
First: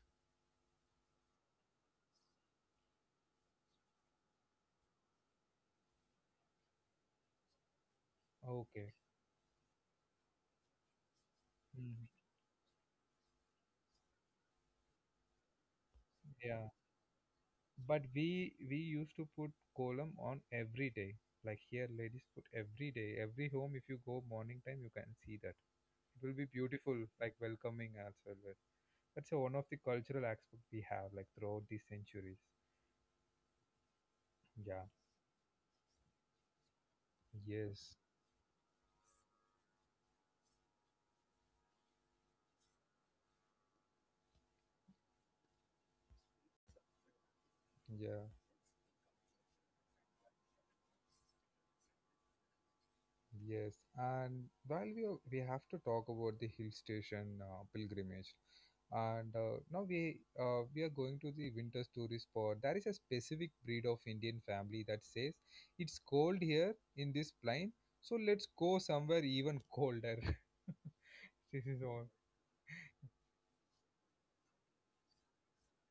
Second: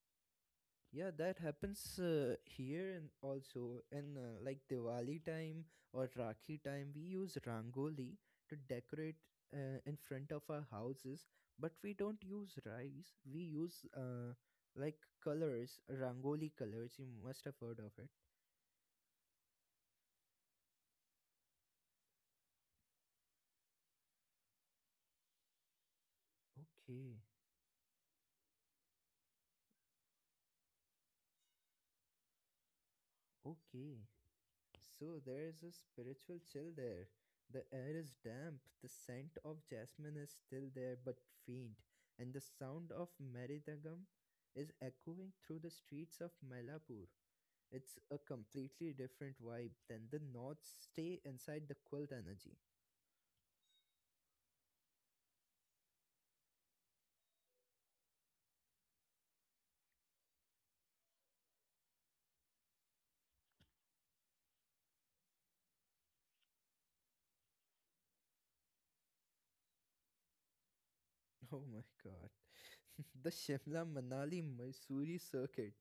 S2: Yeah, that happens here and also in like Diwali time or Rakhi time, we use rangoli to
S1: Okay.
S2: decorate in front of our houses, but we
S1: Mhm.
S2: don't use rice. We use like colors, rangoli
S1: Yeah,
S2: colors. You must have heard of
S1: but
S2: it.
S1: we used to put column on every day, like here ladies put every day, every home if you go morning time you can see that, it will be beautiful
S2: Okay,
S1: like welcoming as well. That's one of the cultural aspect we have like throughout the centuries.
S2: okay.
S1: Yeah.
S2: So there's a spiritual chill there. The air
S1: Yes.
S2: is damp, the scent of jasmine is still there but faint, and the sound of meridagam is echoing through the streets of Malapur. It's a
S1: Yeah.
S2: completely different vibe than the North stay inside the quilt energy.
S1: Yes, and we have to talk about the hill station pilgrimage, and now we are going to the winter tourist spot. There is a specific breed of Indian family that says it's cold here in this plain, so let's go somewhere even colder. <laughs> This
S2: Oh
S1: is
S2: my
S1: all.
S2: God. <laughs> The Shimla Manali Mysore circuit.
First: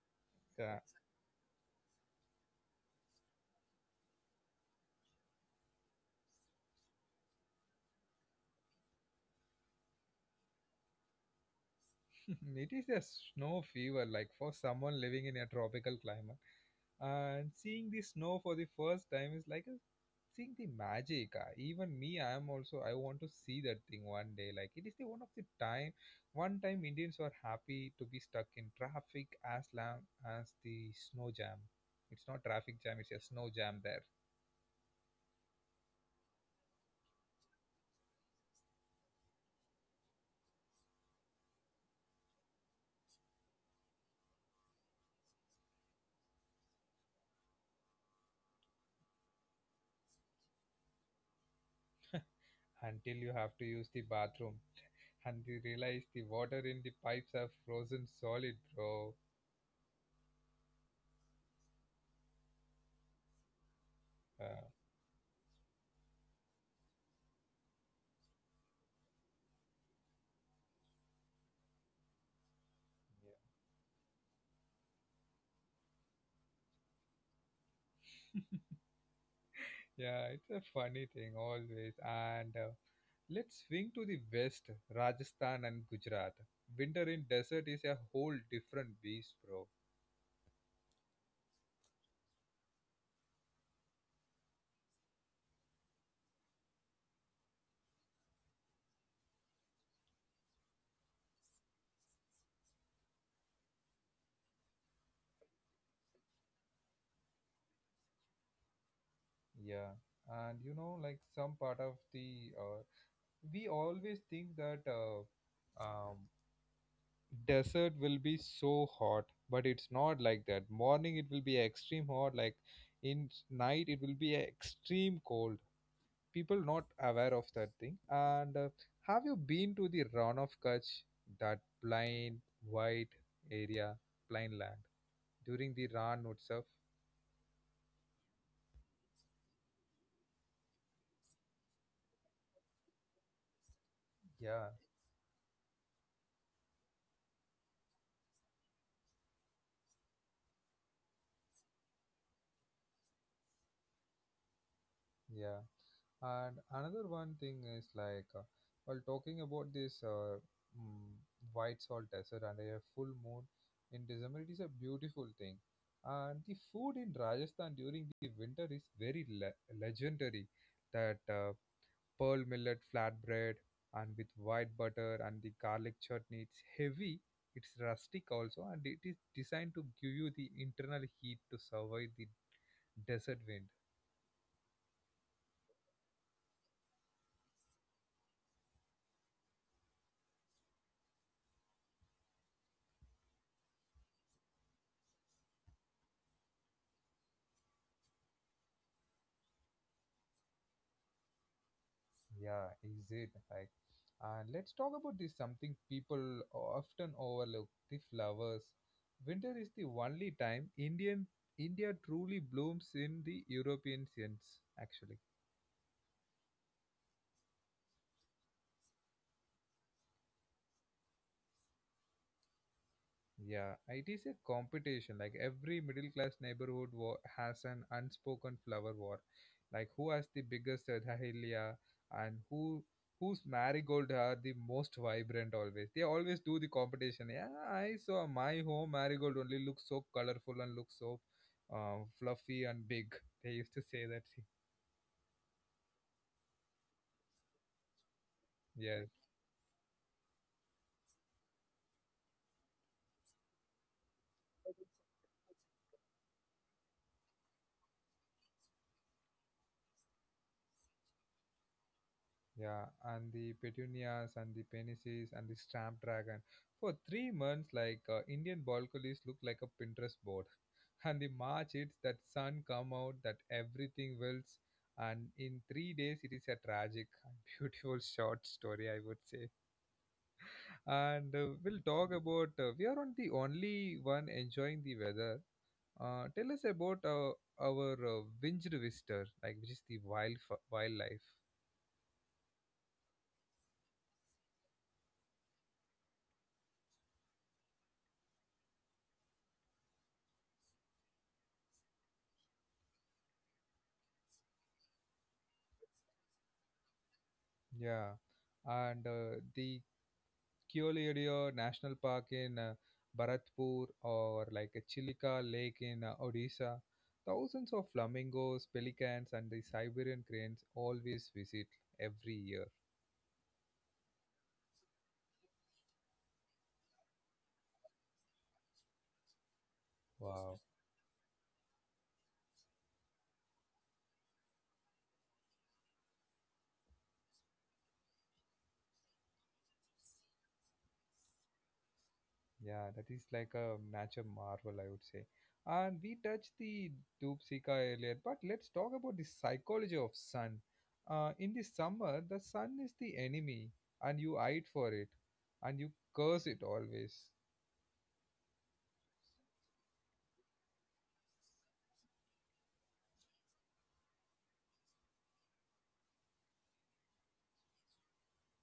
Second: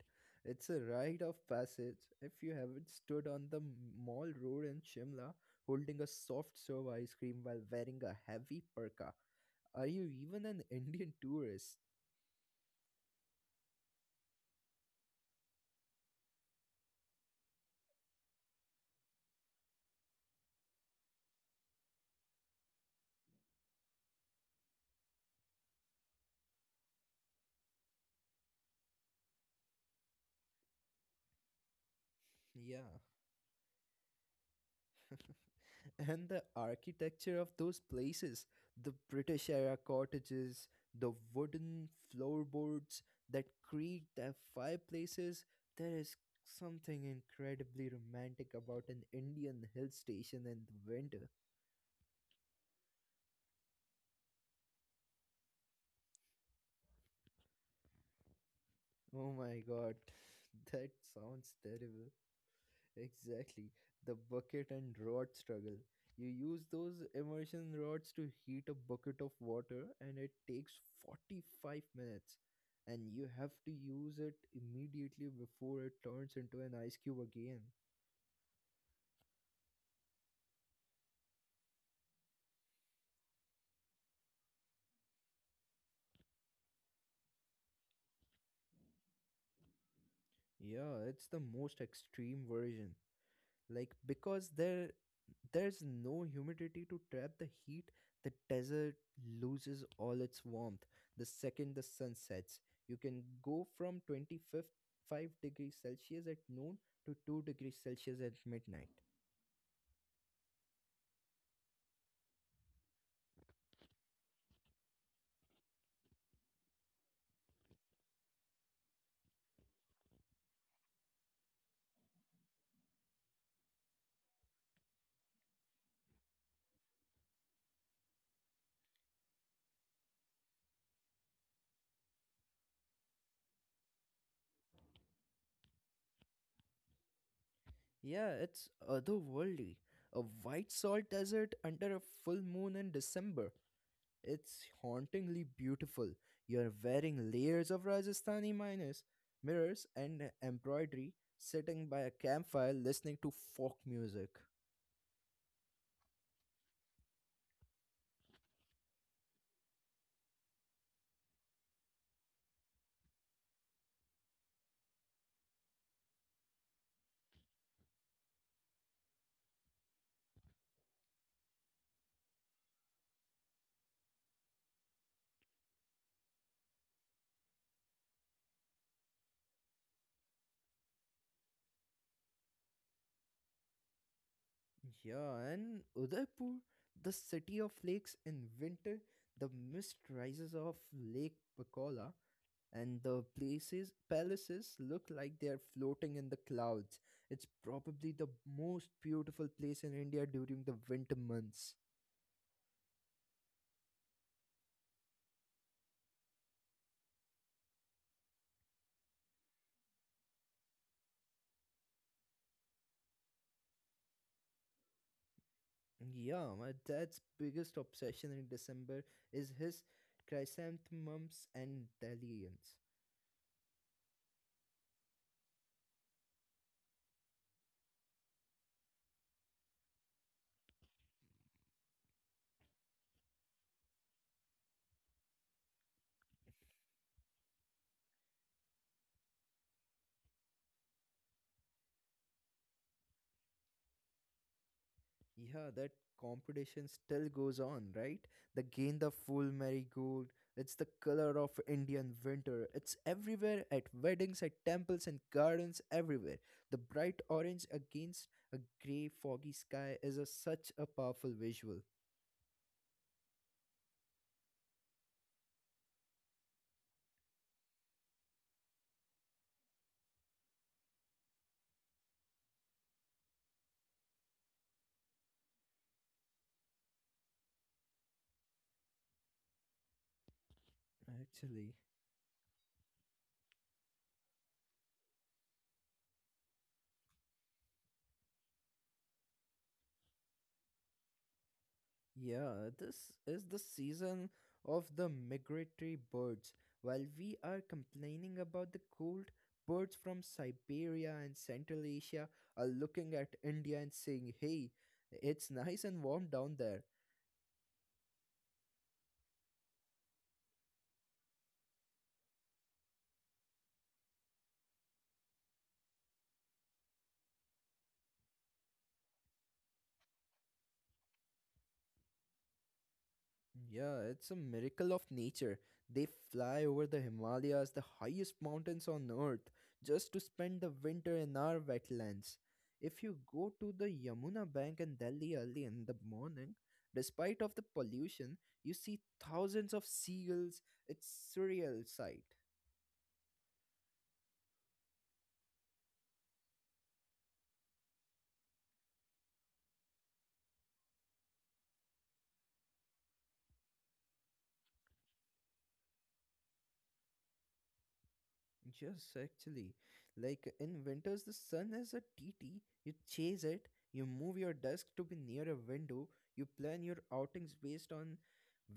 S2: It's
S1: Yeah,
S2: a rite of passage. If you haven't stood on the mall road in Shimla holding a soft serve ice cream while wearing a heavy parka, are you even an Indian tourist?
S1: <laughs> it is a snow fever, like for someone living in a tropical climate, and seeing the snow for the first time is like a seeing the magic, even me, I am also, I want to see that thing one day. Like it is the one of the time, one time Indians were happy to be stuck in traffic as long as the snow jam. It's not traffic
S2: Yeah.
S1: jam, it's a snow jam there.
S2: And the architecture of those places, the British era cottages, the wooden floorboards that creak, the fireplaces, there is something incredibly romantic about an Indian hill station in the winter.
S1: Until you have to use the bathroom and you realize the water in the pipes are frozen solid, bro.
S2: Oh my God. <laughs> That sounds terrible. Exactly. The bucket
S1: uh,
S2: and rod struggle. You use those immersion rods to heat a bucket of water and it takes 45 minutes. And you have to use it immediately before it turns into an ice cube again.
S1: Yeah, it's a funny thing always. And let's swing to the west, Rajasthan and Gujarat. Winter in desert is a whole different beast, bro.
S2: Yeah, it's the most extreme version. Like because there's no humidity to trap the heat, the desert loses all its warmth the second the sun sets. You can go from 25th 5 degrees Celsius at noon to 2 degrees Celsius at midnight.
S1: Yeah, and you know, like some part of the we always think that um, desert will be so hot, but it's not like that. Morning it will be extreme hot, like night it will be extreme cold. People not aware of that thing, and have you been to the run of Kutch, that plain white area, plain land, during the run itself?
S2: Yeah, it's otherworldly, a white salt desert under a full moon in December. It's
S1: Yeah,
S2: hauntingly beautiful. You're wearing layers of Rajasthani miners, mirrors and embroidery, sitting by a campfire listening to folk music.
S1: yeah. And another one thing is like while talking about this, mm, white salt desert and a full moon in December, it is a beautiful thing. And the food in Rajasthan during the winter is very legendary. That pearl millet flatbread and with white butter and the garlic chutney. It's heavy, it's rustic also, and it is designed to give you the internal heat to survive the desert wind.
S2: Yeah, and Udaipur, the city of lakes in winter, the mist rises off Lake Bacola, and the places palaces look like they are floating in the clouds. It's probably the most beautiful place in India during the winter months.
S1: Yeah, is it like? And let's talk about this something people often overlook: the flowers. Winter is the only time India truly blooms in the European sense, actually.
S2: Yeah, my dad's biggest obsession in December is his chrysanthemums and dahlias.
S1: Yeah, it is a competition. Like every middle class neighborhood war has an unspoken flower war. Like who has the biggest dahlia and whose marigold are the most vibrant always. They always do the competition. Yeah, I saw my home marigold only looks so colorful and looks so fluffy and big. They used to say that. <laughs>
S2: Yeah, that competition still goes on, right? The gain the
S1: Yes.
S2: full marigold. It's the color of Indian winter. It's everywhere at weddings, at temples and gardens, everywhere. The bright orange against a grey, foggy sky is a, such a powerful visual.
S1: Yeah, and the petunias and the penises and the snapdragon. For 3 months, like Indian balconies look like a Pinterest board. <laughs> And the March hits, that sun come out, that everything wilts, and in 3 days it is a tragic and <laughs> beautiful short story, I would say. And
S2: Actually.
S1: we'll talk about. We are not the only one enjoying the weather. Tell us about our winged visitor, like which is the wildlife.
S2: Yeah, this is the season of the migratory birds. While we are complaining about the cold, birds from Siberia and Central Asia are looking at India and saying, hey, it's nice and warm down there.
S1: Yeah, and the Keoladeo National Park in Bharatpur, or like a Chilika Lake in Odisha. Thousands of flamingos, pelicans, and the Siberian cranes always visit every year.
S2: Yeah, it's a miracle of nature. They fly over the Himalayas, the highest mountains on earth, just to spend the
S1: Wow.
S2: winter in our wetlands. If you go to the Yamuna bank in Delhi early in the morning, despite of the pollution, you see thousands of seagulls. It's surreal sight.
S1: Yeah, that is like a nature marvel, I would say. And we touched the Dubsika earlier, but let's talk about the psychology of sun. In the summer, the sun is the enemy, and you hide for it, and you curse it always.
S2: Yes, actually. Like in winters, the sun is a T T. You chase it, you move your desk to be near a window, you plan your outings based on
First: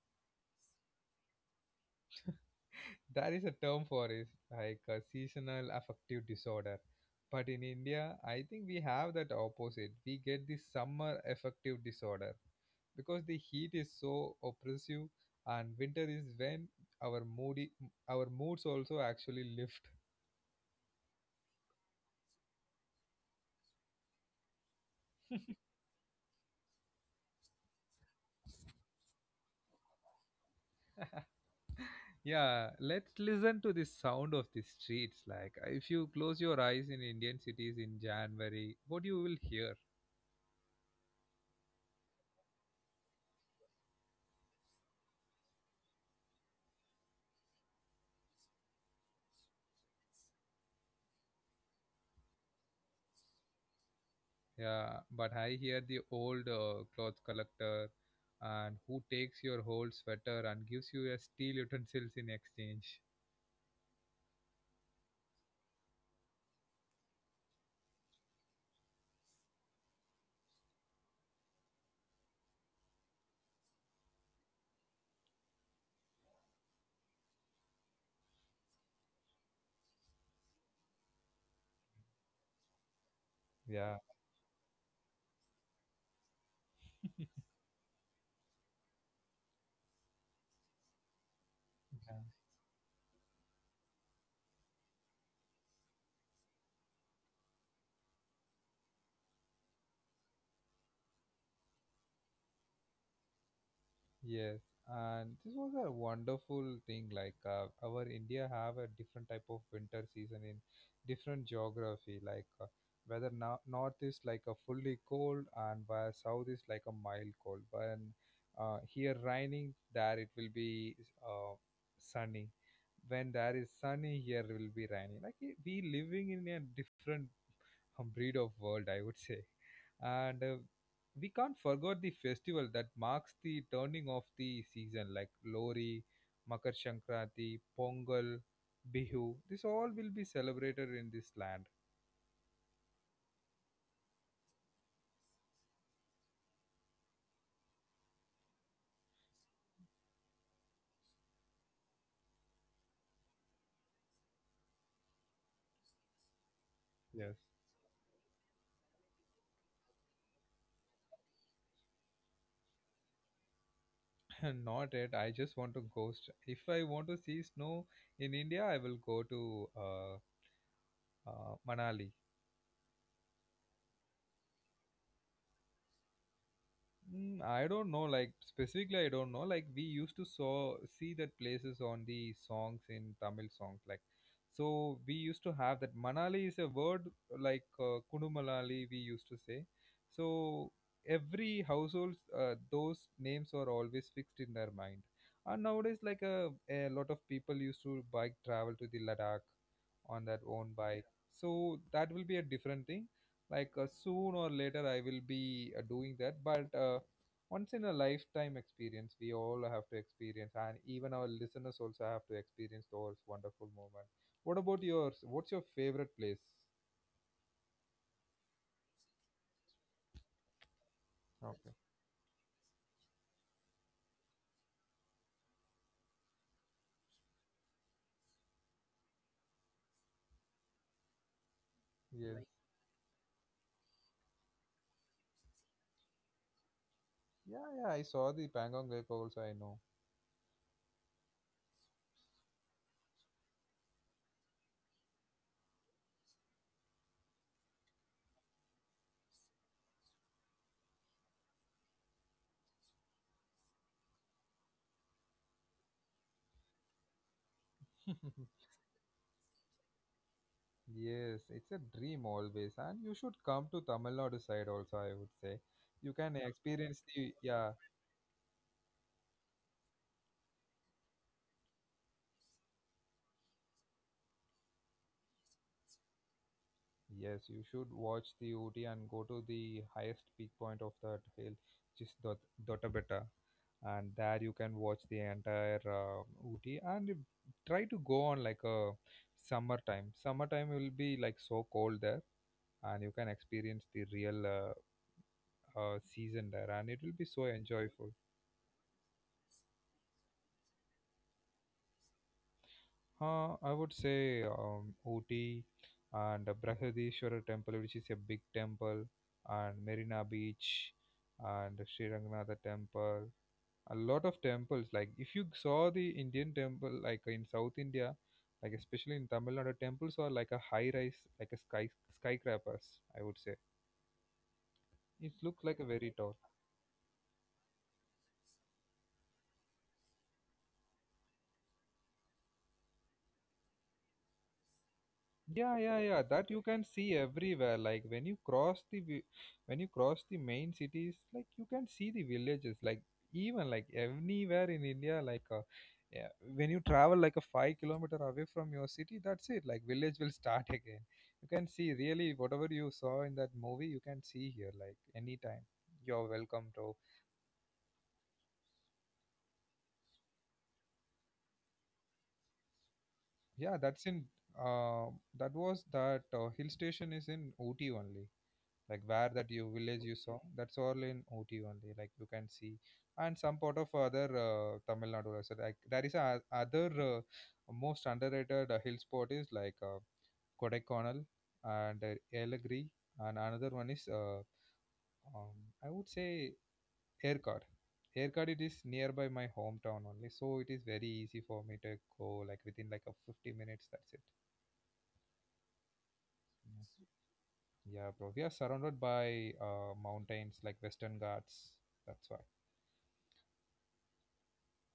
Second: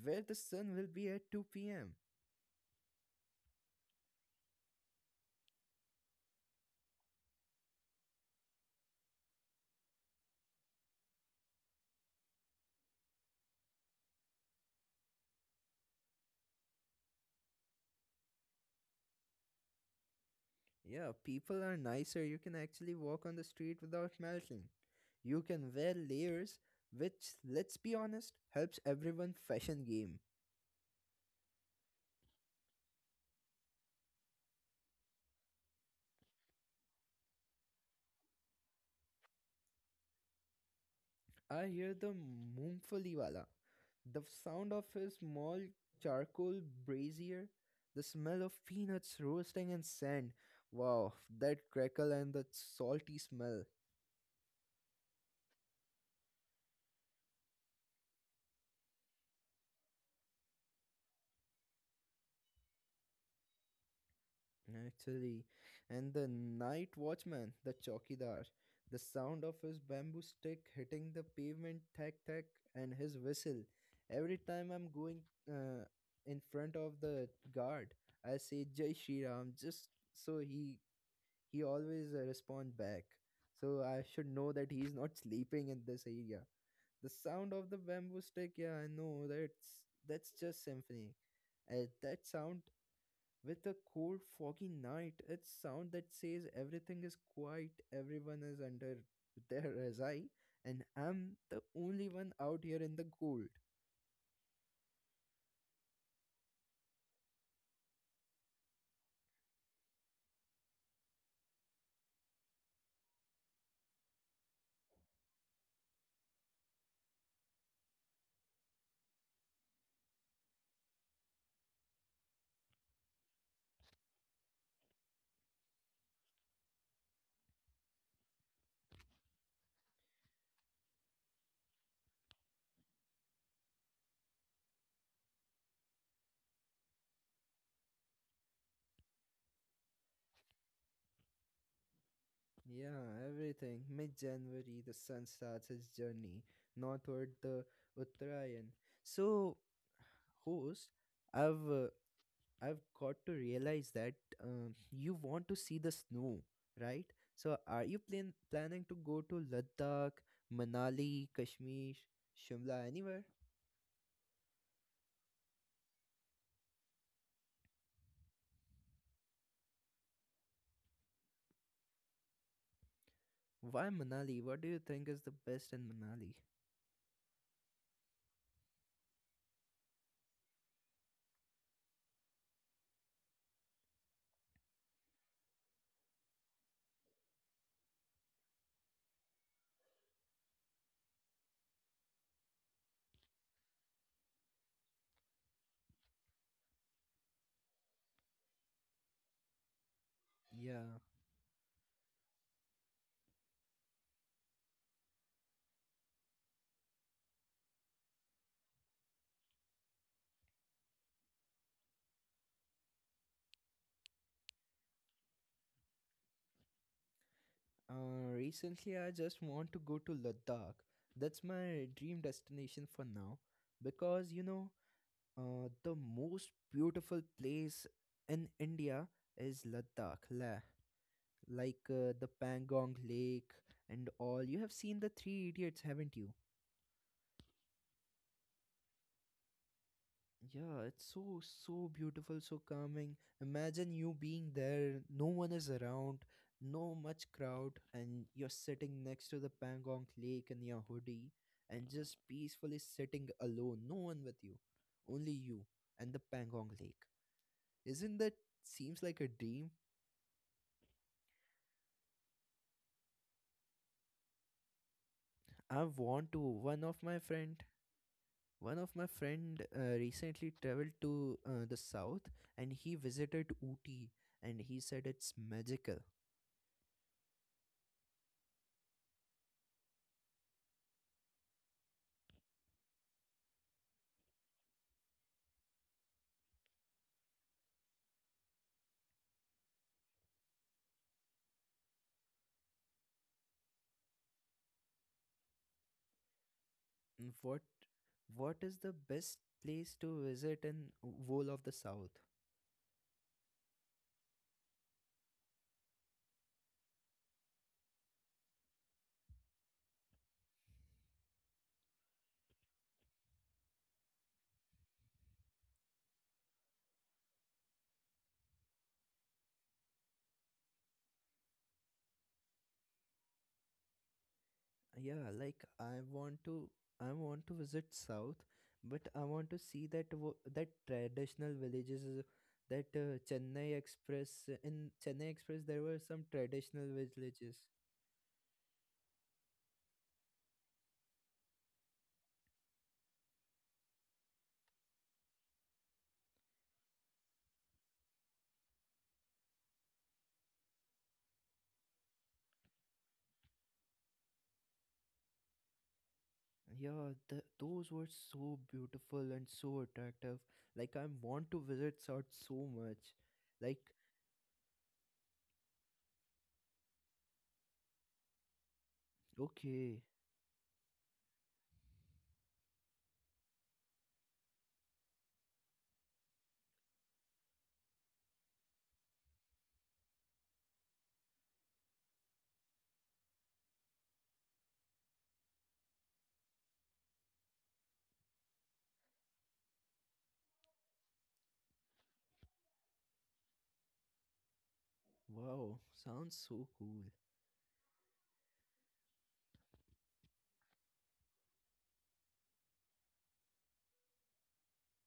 S2: where the sun will be at 2 p.m.
S1: There is a term for it, like a seasonal affective disorder. But in India, I think we have that opposite. We get the summer affective disorder because the heat is so oppressive, and winter is when our moody, our moods also actually lift.
S2: Yeah, people are nicer. You can actually walk on the street without melting. You can wear layers, which, let's be honest, helps everyone fashion game.
S1: Yeah, let's listen to the sound of the streets. Like, if you close your eyes in Indian cities in January, what you will hear?
S2: I hear the Mumfaliwala, the sound of his small charcoal brazier, the smell of peanuts roasting in sand. Wow, that crackle and that salty smell,
S1: Yeah, but I hear the old cloth collector and who takes your whole sweater and gives you a steel utensils in exchange.
S2: actually. And the night watchman, the chokidar, the sound of his bamboo stick hitting the pavement, tack tack, and his whistle. Every time I'm going uh, in front of the guard, I say Jai Shri Ram just so he always respond back, so
S1: Yeah.
S2: I should know that he's not sleeping in this area. The sound of the bamboo stick, yeah, I know that's just symphony,
S1: Yeah.
S2: that sound with a cold foggy night. It's sound that says everything is quiet, everyone is under their <laughs> razai, and I'm the only one out here in the cold.
S1: Yes, and this was a wonderful thing. Like our India have a different type of winter season in different geography. Like whether no- north is like a fully cold, and where south is like a mild cold. When here raining, there it will be uh, sunny. When there is sunny, here will be rainy. We living in a different <laughs> breed of world, I would say. And we can't forget the festival that marks the turning of the season, like Lori, Makar Sankranti, Pongal, Bihu. This all will be celebrated in this land.
S2: Yeah, everything mid-January the sun starts his journey northward, the uttarayan. So host, I've uh, I've got to realize that you want to see the snow, right?
S1: Yes.
S2: So, are you planning to go to Ladakh, Manali, Kashmir, Shimla, anywhere?
S1: <laughs> Not it. I just want to ghost. If I want to see snow in India, I will go to Manali.
S2: Why Manali? What do you think is the best in Manali?
S1: Mm, I don't know, like specifically, I don't know. Like we used to saw see that places on the songs in Tamil songs, like so we used to have that Manali is a word, like Kunumalali we used to say. So every households those names are always fixed in their mind. And nowadays, like a lot of people used to bike travel to the Ladakh on their own
S2: Yeah.
S1: bike. So that will be a different thing, like soon or later I will be doing that, but once in a lifetime experience we all have to experience, and even our listeners also have to experience those wonderful moments. What about yours? What's your favorite place?
S2: Recently, I just want to go to Ladakh. That's
S1: Okay.
S2: my dream destination for now because you know, the most beautiful place in India is Ladakh, Leh. Like the
S1: Yes.
S2: Pangong Lake and all. You have seen the Three Idiots, haven't you?
S1: Yeah, yeah, I saw the Pangong Lake also, I know.
S2: Yeah, it's so so beautiful, so calming. Imagine you being there, no one is around, no much crowd, and you're sitting next to the Pangong Lake in your hoodie and just peacefully sitting alone, no one with you, only you and the Pangong Lake. Isn't that
S1: <laughs>
S2: seems like a dream?
S1: Yes, it's a dream always, and you should come to Tamil Nadu side also, I would say.
S2: I
S1: You can
S2: want to.
S1: experience the, yeah.
S2: One of my friend recently traveled to the south, and he visited Ooty and he said it's magical.
S1: Yes, you should watch the Ooty and go to the highest peak point of that hill, which is Dotabetta. And there you can watch the entire Ooty, and try to go on like a summertime. Summertime will be like so cold there, and you can experience the real season there, and it will be
S2: Mm,
S1: so enjoyable.
S2: What is the best place to visit in whole of the south?
S1: I would say Ooty and Brahadishwara temple, which is a big temple, and Marina Beach and Sri Ranganatha temple. A lot of temples. Like if you saw the Indian temple, like in South India, like especially in Tamil Nadu, temples are like a high rise, like a skyscrapers. I would say
S2: Yeah,
S1: it looks like a very tall.
S2: I want to visit south, but I want to see that traditional villages that Chennai Express. In Chennai Express there
S1: Yeah,
S2: were
S1: yeah,
S2: some
S1: yeah. That you
S2: traditional
S1: can see
S2: villages.
S1: everywhere. Like when you cross the when you cross the main cities, like you can see the villages. Like even like anywhere in India, like yeah, when you travel like a 5 kilometer away from your city, that's it. Like village will start <laughs> again. You can see really whatever you saw in that movie, you can see here. Like anytime, you're welcome to.
S2: Yeah, those were so beautiful and so attractive. Like, I want to visit South so much. Like,
S1: Yeah, that's in. Uh, that was that Hill station is in Ooty only. Like where that you
S2: okay,
S1: village you saw, that's all in Ooty only, like you can see. And some part of other Tamil Nadu also, like there is a other most underrated hill spot is like Kodaikanal and Elagiri, and another one is um, I would say Erkad. Erkad, it is nearby my hometown only, so it is very easy for me to go like within like a 50 minutes, that's it.
S2: wow, sounds so cool.
S1: Yeah. Yeah, bro. We are surrounded by mountains, like Western Ghats. That's why.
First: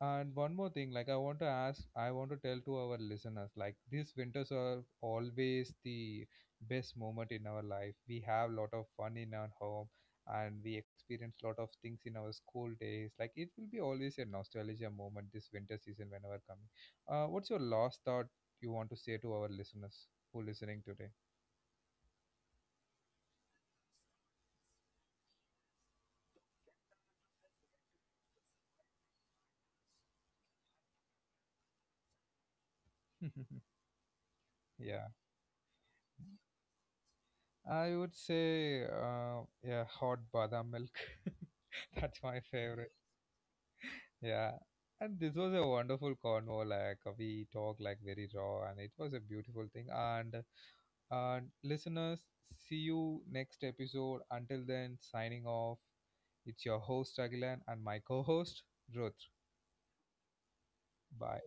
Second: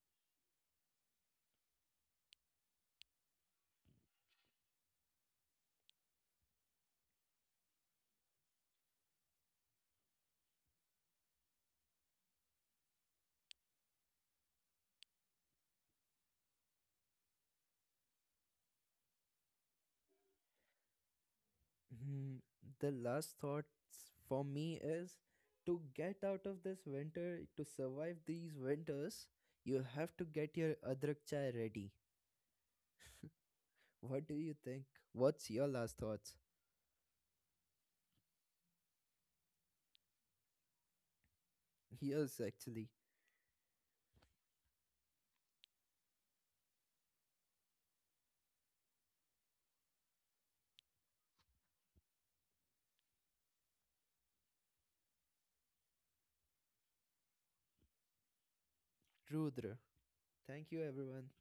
S1: And one more thing, like I want to ask, I want to tell to our listeners, like these winters are always the best moment in our life. We have lot of fun in our home, and we experience lot of things in our school days. Like it will be always a nostalgia moment this winter season whenever coming. What's your last thought you want to say to our listeners who listening today?
S2: Hmm, the last thoughts for me is to get out of this winter. To survive these winters, you have to get your adrak chai ready.
S1: <laughs>
S2: What do you think?
S1: Yeah,
S2: What's your last thoughts?
S1: I would say yeah, hot badam milk. <laughs>
S2: <laughs>
S1: That's my
S2: Yes,
S1: favorite.
S2: actually.
S1: Yeah, and this was a wonderful convo. Like we talked like very raw, and it was a beautiful thing. And listeners, see you next episode. Until then, signing off. It's your host Agilan, and my co-host Ruth.
S2: Rudra. Thank you, everyone.
S1: Bye.